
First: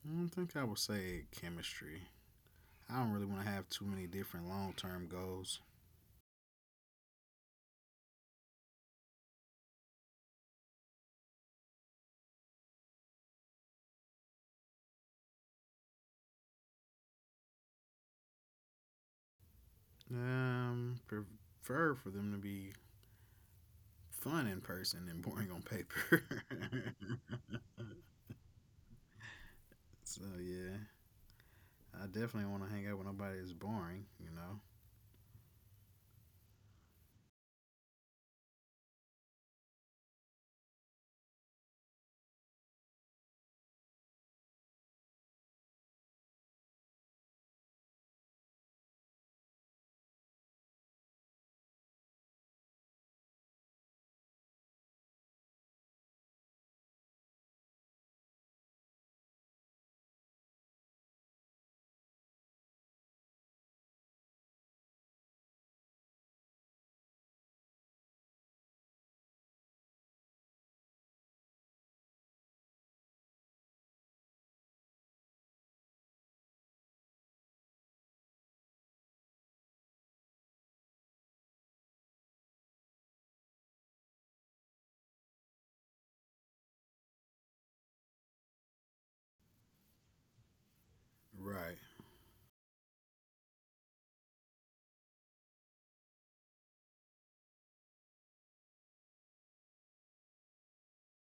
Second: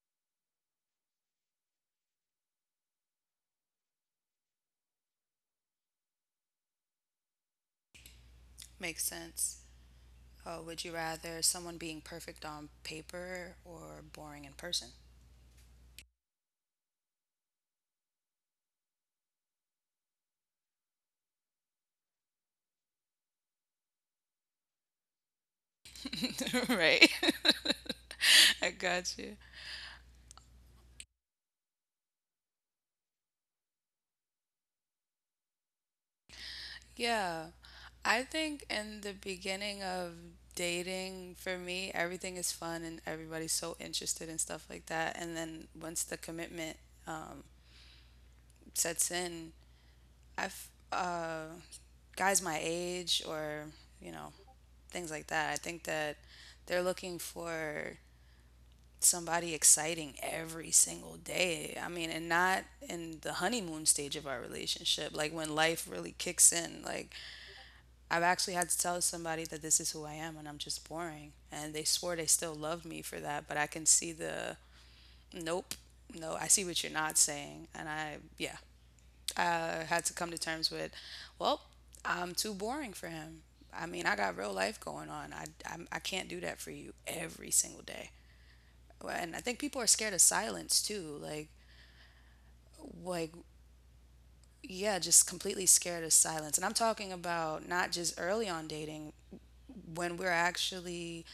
I don't think I would say chemistry. I don't really want to have too many different long term goals.
Makes sense. Uh, would you rather someone being perfect on paper or boring in person?
Um, prefer for them to be fun in person and boring on paper.
Right. I got you.
so yeah, I definitely want to hang out with nobody that's boring. You know.
Yeah. I think in the beginning of dating, for me, everything is fun and everybody's so interested and stuff like that. And then once the commitment um, sets in, I f- uh, guys my age or, you know, things like that. I think that they're looking for somebody exciting every single day. I mean, and not in the honeymoon stage of our relationship, like when life really kicks in. Like, I've actually had to tell somebody that this is who I am and I'm just boring. And they swore they still loved me for that, but I can see the nope, no, I see what you're not saying. And I, yeah, I had to come to terms with, well, I'm too boring for him. I mean, I got real life going on. I, I, I can't do that for you every single day. Well, and I think people are scared of silence too. Like,
Right,
like, yeah, just completely scared of silence. And I'm talking about not just early on dating, when we're actually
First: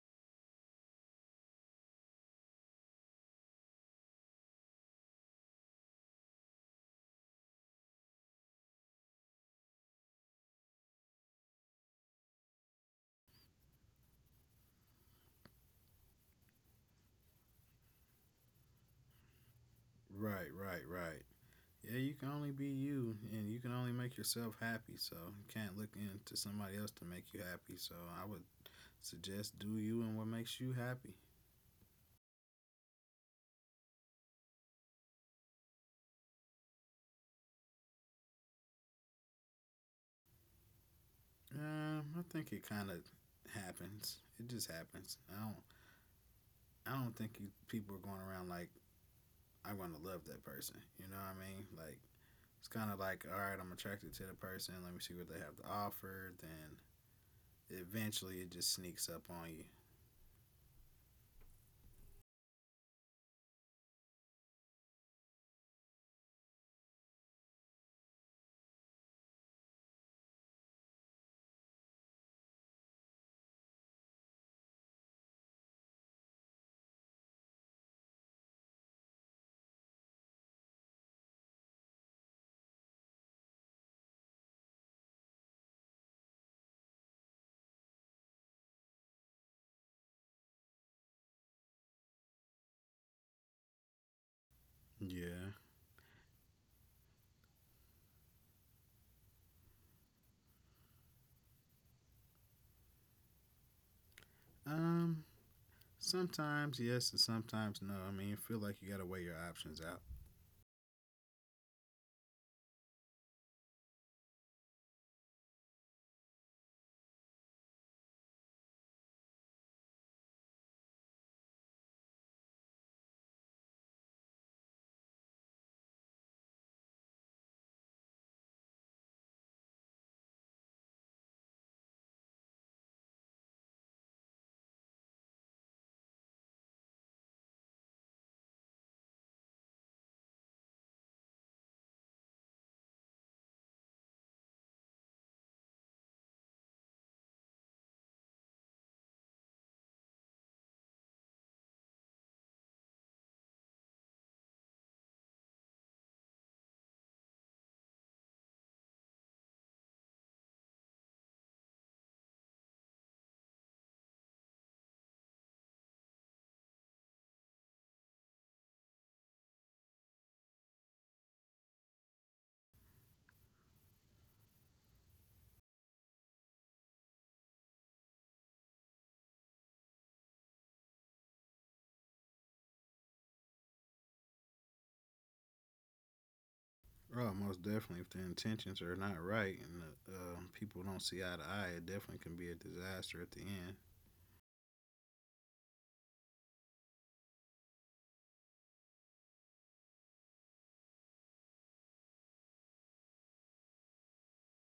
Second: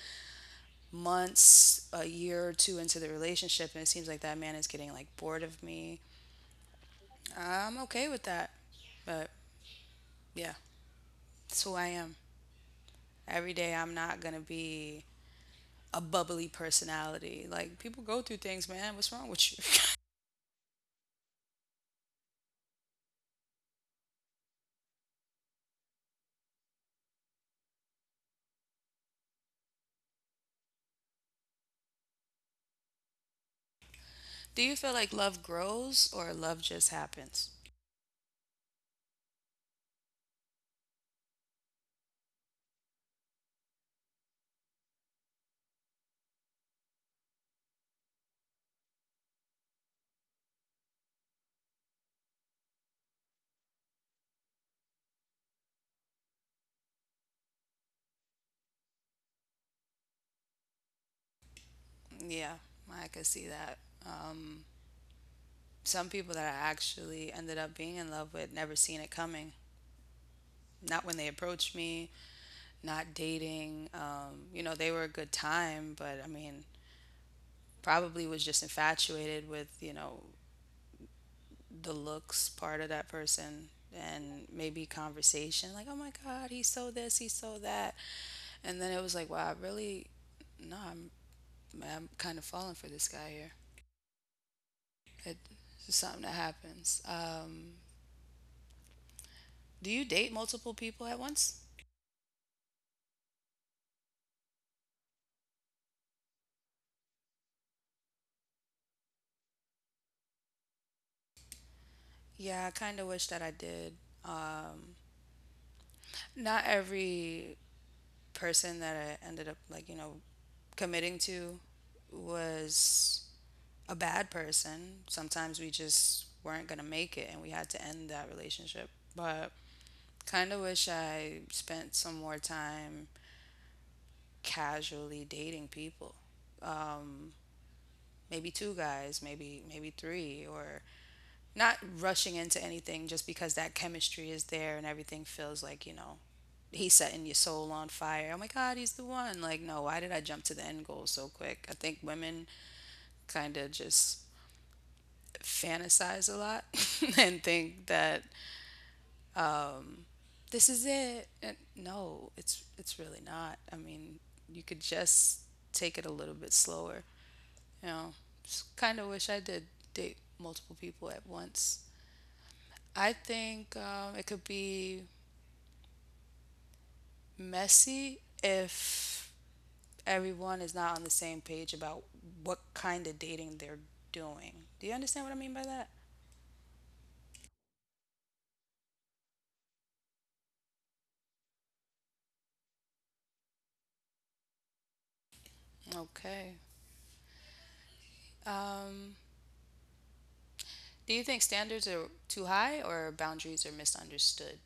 months, a year or two into the relationship, and it seems like that man is getting like bored of me. I'm okay with that. But yeah, that's who I am. Every day I'm not going to be a bubbly personality. Like people go through things, man. What's wrong with you?
right, right, right. Yeah, you can only be you, and you can only make yourself happy. So you can't look into somebody else to make you happy. So I would suggest do you and what makes you happy.
Do you feel like love grows or love just happens?
Um, I think it kind of happens. It just happens. I don't. I don't think you, people are going around like I'm going to love that person. You know what I mean? Like it's kind of like, all right, I'm attracted to the person. Let me see what they have to offer. Then eventually, it just sneaks up on you.
Yeah, I could see that. Um, some people that I actually ended up being in love with never seen it coming. Not when they approached me, not dating. Um, you know, they were a good time, but I mean, probably was just infatuated with, you know, the looks part of that person and maybe conversation. Like, oh my God, he's so this, he's so that. And then it was like, wow, I really, no, I'm, I'm kind of falling for this guy here. It,
Yeah.
it's just something that happens. Um, do you date multiple people at once?
Um, Sometimes yes and sometimes no. I mean, you feel like you got to weigh your options out.
Yeah, I kind of wish that I did. Um, Not every person that I ended up like, you know, committing to was a bad person. Sometimes we just weren't going to make it and we had to end that relationship. But kind of wish I spent some more time casually dating people. Um, Maybe two guys, maybe maybe three, or not rushing into anything just because that chemistry is there and everything feels like you know he's setting your soul on fire. Oh my God, he's the one. Like, no, why did I jump to the end goal so quick? I think women kind of just fantasize a lot and think that um, this is it. And no, it's it's really not. I mean, you could just take it a little bit slower. You know, kind of wish I did date multiple people at once. I think um, it could be messy if everyone is not on the same page about what kind of dating they're doing. Do you understand what I mean by that?
Oh, most definitely. If the intentions are not right and uh, people don't see eye to eye, it definitely can be a disaster at the end.
Okay. Um, do you think standards are too high or boundaries are misunderstood?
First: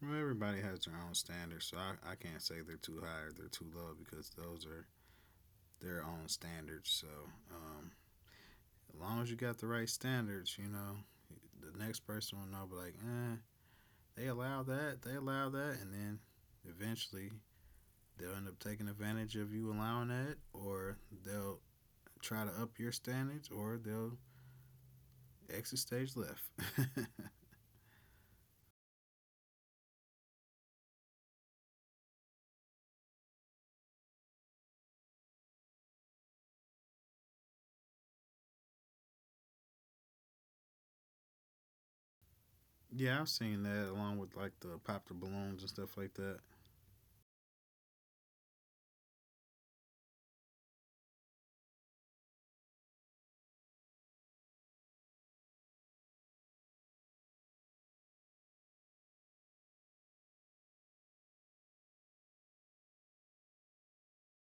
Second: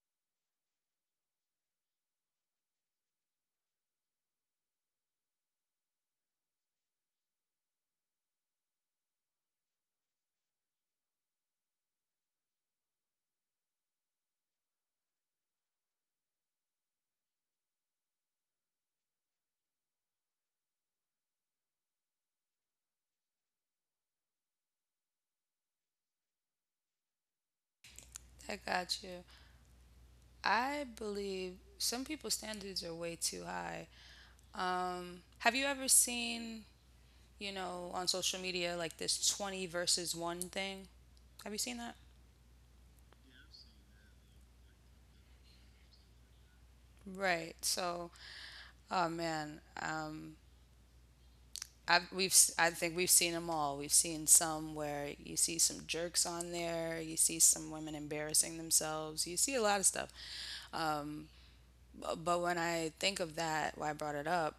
Well, everybody has their own standards, so I, I can't say they're too high or they're too low, because those are their own standards. So um, as long as you got the right standards, you know, the next person will know, be like, eh, they allow that, they allow that, and then eventually they'll end up taking advantage of you allowing that, or they'll try to up your standards, or they'll exit stage left.
I got you. I believe some people's standards are way too high. Um, have you ever seen, you know, on social media, like this twenty versus one thing. Have you seen that?
yeah, I've seen that along with like the pop the balloons and stuff like that.
Right. So, oh man, um, I've, we've s- I think we've seen them all. We've seen some where you see some jerks on there, you see some women embarrassing themselves, you see a lot of stuff. Um, bu- but when I think of that, why I brought it up,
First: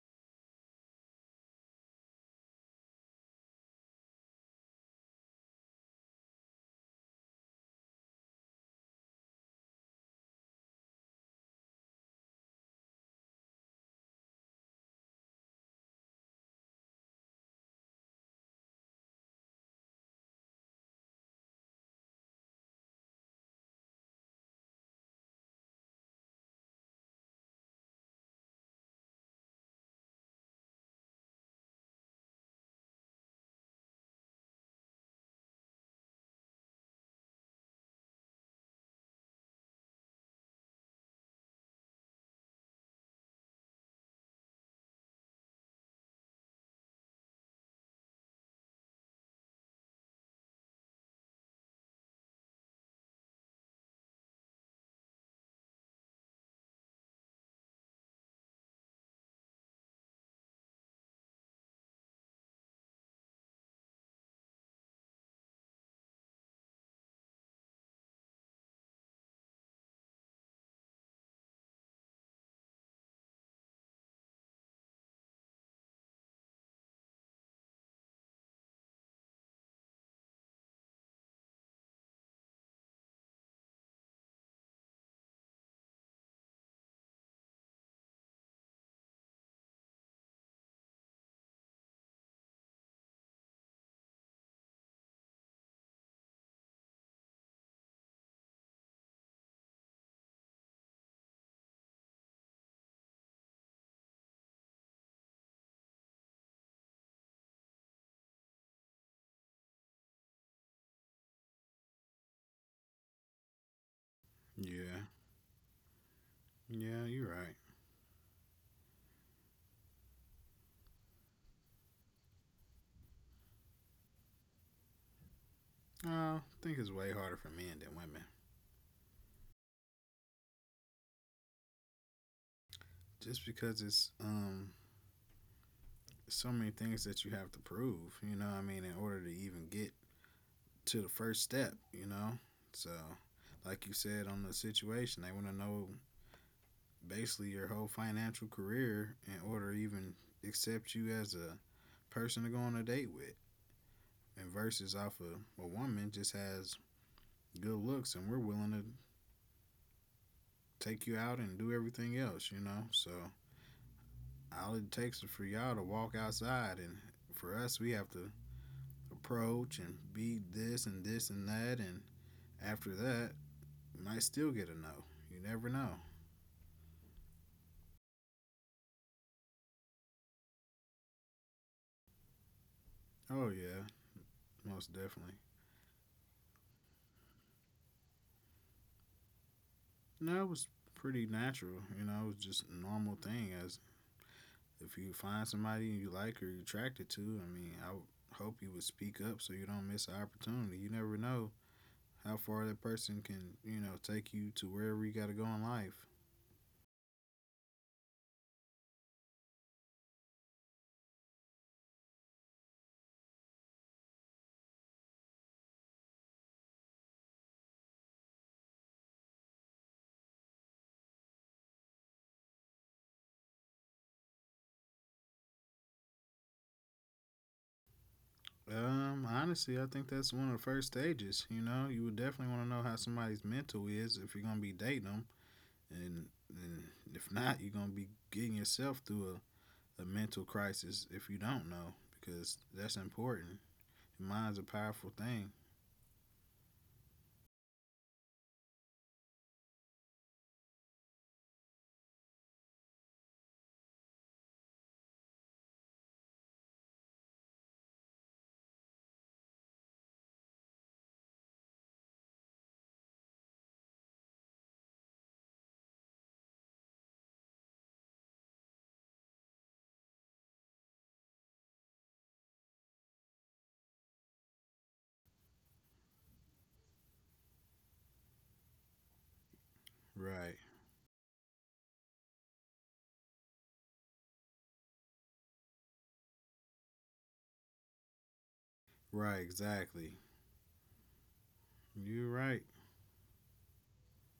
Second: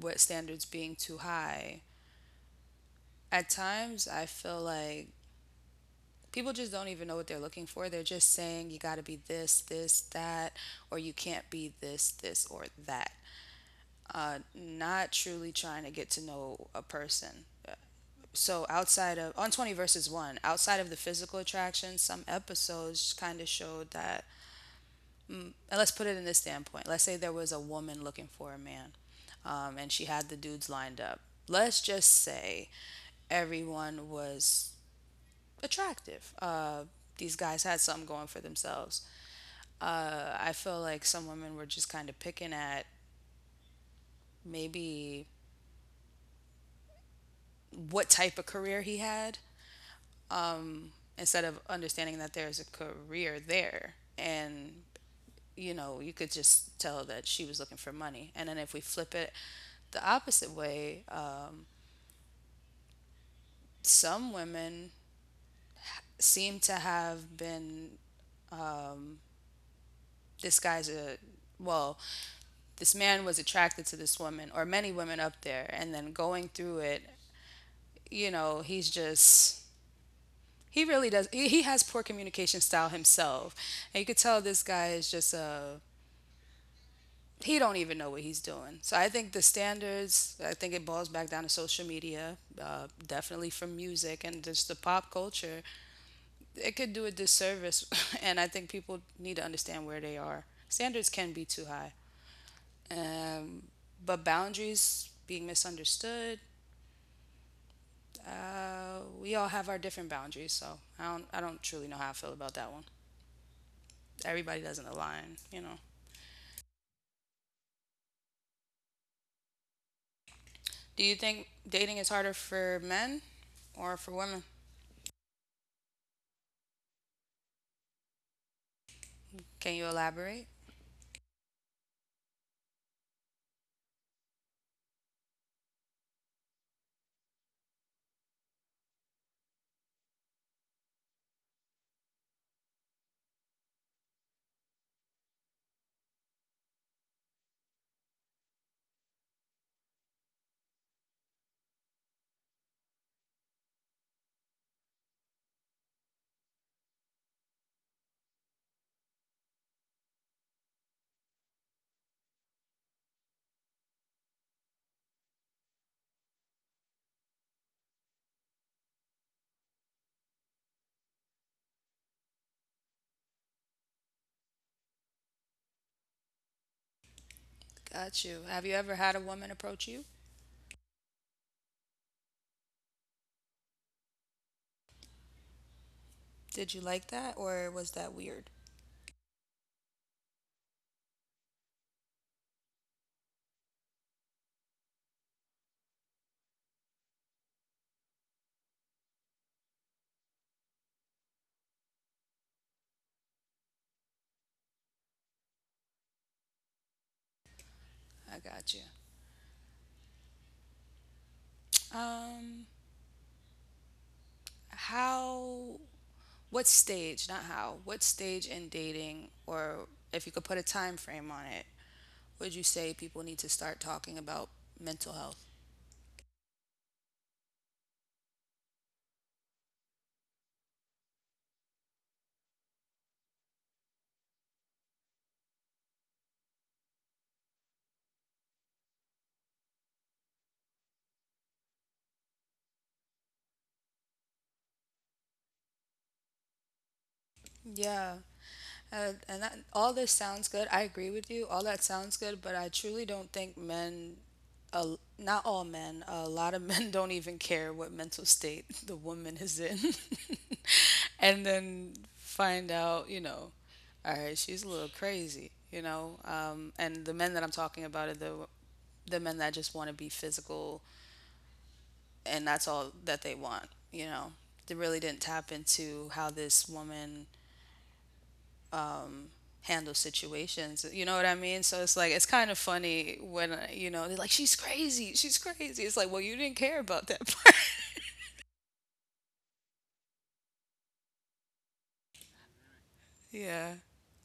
what standards being too high, at times I feel like people just don't even know what they're looking for. They're just saying you got to be this, this, that, or you can't be this, this, or that. Uh, not truly trying to get to know a person. So outside of on twenty versus one, outside of the physical attraction, some episodes kind of showed that mm, and let's put it in this standpoint. Let's say there was a woman looking for a man, um, and she had the dudes lined up. Let's just say everyone was attractive. Uh, these guys had something going for themselves. Uh, I feel like some women were just kind of picking at maybe what type of career he had instead of understanding that there's a career there. And, you know, you could just tell that she was looking for money. And then if we flip it the opposite way, uh, some women seem to have been this guy's a well, this man was attracted to this woman, or many women up there, and then going through it you know, he's just he really does he, he has poor communication style himself. And you could tell this guy is just a he don't even know what he's doing. So I think the standards, I think it boils back down to social media, uh, definitely from music and just the pop culture. It could do a disservice, and I think people need to understand where they are. Standards can be too high, um, but boundaries being misunderstood. Uh, we all have our different boundaries, so I don't, I don't truly know how I feel about that one. Everybody doesn't
Yeah,
align, you know.
yeah, you're right.
Do you think dating is harder for men or for women?
Uh, I think it's way harder for men than women,
Can you elaborate?
just because it's um so many things that you have to prove. You know what I mean, in order to even get to the first step, you know. So, like you said on the situation, they want to know basically your whole financial career in order to even accept you as a person to go on a date with. And versus off of a woman just has good looks and we're willing to take you out and do everything else, you know? So all it takes is for y'all to walk outside, and for us we have to approach and be this and this and that, and after that you might still get a no. You never know.
Got you. Have you ever had a woman approach you?
Oh yeah, most definitely.
Did you like that or was that weird?
No, it was pretty natural, you know, it was just a normal thing. As if you find somebody you like or you're attracted to, I mean, I would hope you would speak up so you don't miss an opportunity. You never know how far that person can, you know, take you to wherever you got to go in life.
I got you. Um, how, what stage, not how, what stage in dating or if you could put a time frame on it, would you say people need to start talking about mental health?
Um, honestly, I think that's one of the first stages. You know, you would definitely want to know how somebody's mental is if you're gonna be dating them, and, and if not, you're gonna be getting yourself through a, a mental crisis if you don't know, because that's important. Your mind's a powerful thing.
Yeah, Uh, and that, all this sounds good. I agree with you. All that sounds good, but I truly don't think men, uh, not all men, a lot of men don't even care what mental state the woman is in. And then find out, you know, all right, she's a little crazy, you know. Um, and the men that I'm talking about are the the men that just want to be physical, and that's all that they want, you know. They really didn't tap into how this woman handle
Right.
situations. You know what I mean? So it's like it's kind of funny when uh, you know they're like, "She's crazy, she's crazy." It's like, well, you didn't care about that part.
Right. Exactly. You're right.
Yeah.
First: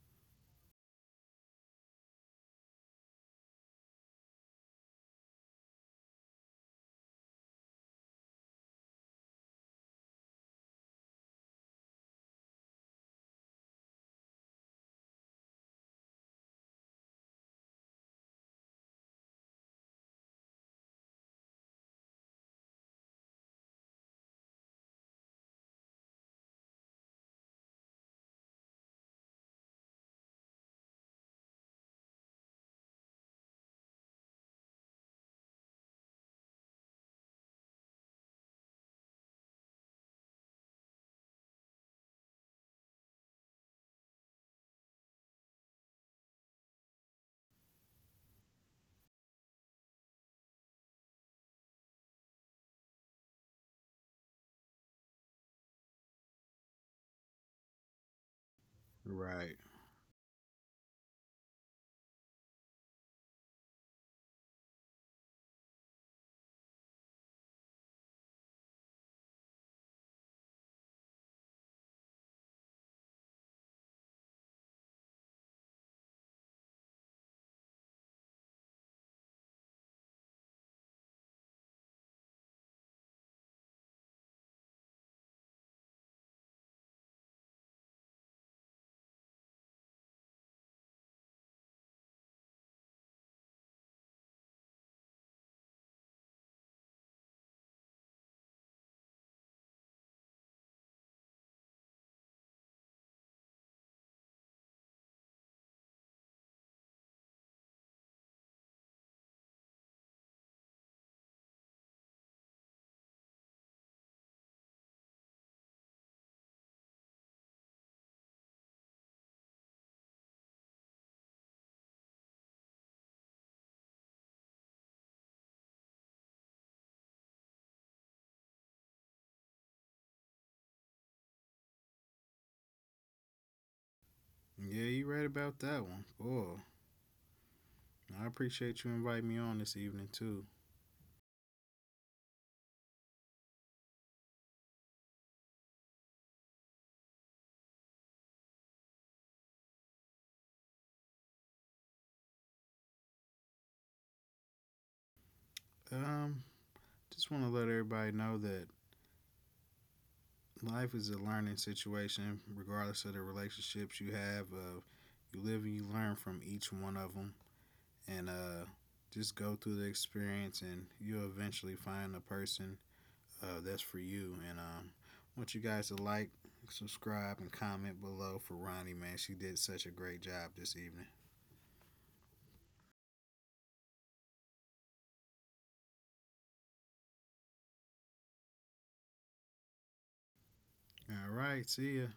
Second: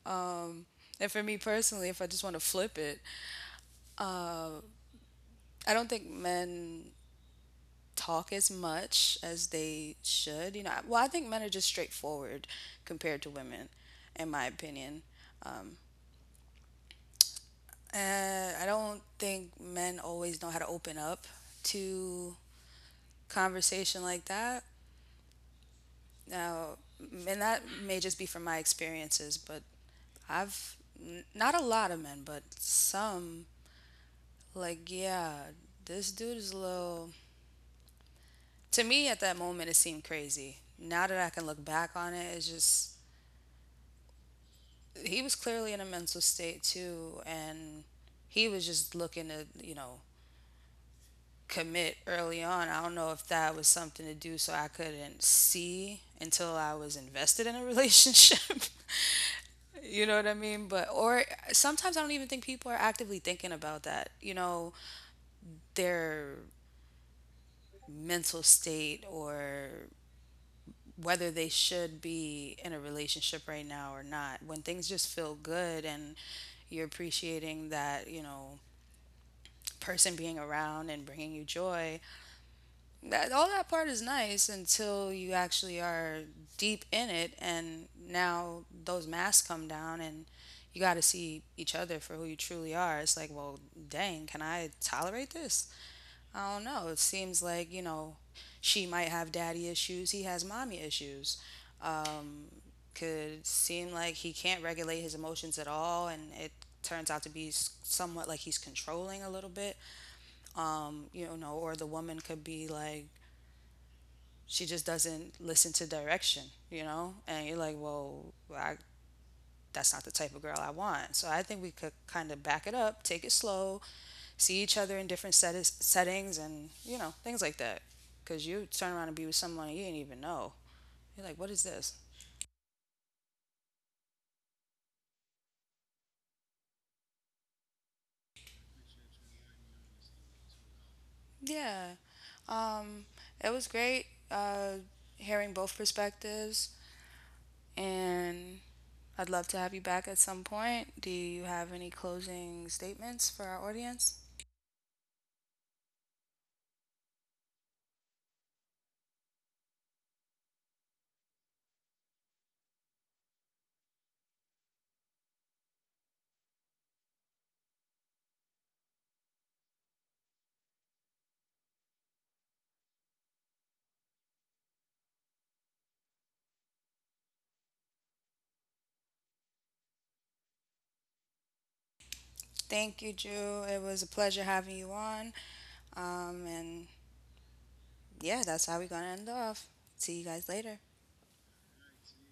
Um, and for me personally, if I just want to flip it, uh, I don't think men talk as much as they should. You know, I- well, I think men are just straightforward compared to women, in my opinion. Uh, I don't think men always know how to open up to conversation like that. Now, and that may just be from my experiences, but I've n- not a lot of men, but some like yeah, this dude is a little. To me, at that moment, it seemed crazy. Now that I can look back on it, it's just he was clearly in a mental state too, and he was just looking to you know commit early on. I don't know if that was something to do so I couldn't see until I was invested in a relationship.
Right.
You know what I mean? But or sometimes I don't even think people are actively thinking about that. You know, their mental state or whether they should be in a relationship right now or not. When things just feel good and you're appreciating that, you know, person being around and bringing you joy, that all that part is nice until you actually are deep in it and now those masks come down and you got to see each other for who you truly are, it's like, well, dang, can I tolerate this? I don't know, it seems like, you know, she might have daddy issues, he has mommy issues. um could seem like he can't regulate his emotions at all and it turns out to be s- somewhat like he's controlling a little bit. Um you know, or the woman could be like she just doesn't listen to direction, you know? And you're like, well, I, that's not the type of girl I want. So I think we could kind of back it up, take it slow, see each other in different set- settings and, you know, things like that. Because you turn around and be with someone you didn't even know. You're like, what is this?
Yeah, you're right about that one. Oh, I appreciate you inviting me on this evening too.
Yeah. Um, it was great uh, hearing both perspectives. And I'd love to have you back at some point. Do you have any closing statements for our audience?
Um, just want to let everybody know that life is a learning situation, regardless of the relationships you have. Uh, you live and you learn from each one of them, and uh, just go through the experience, and you'll eventually find the person uh, that's for you. And um, I want you guys to like, subscribe, and comment below for Ronnie. Man, she did such a great job this evening.
Thank you, Drew. It was a pleasure having you on. Um, and yeah, that's how we're going to end off. See you guys later.
All right. See ya.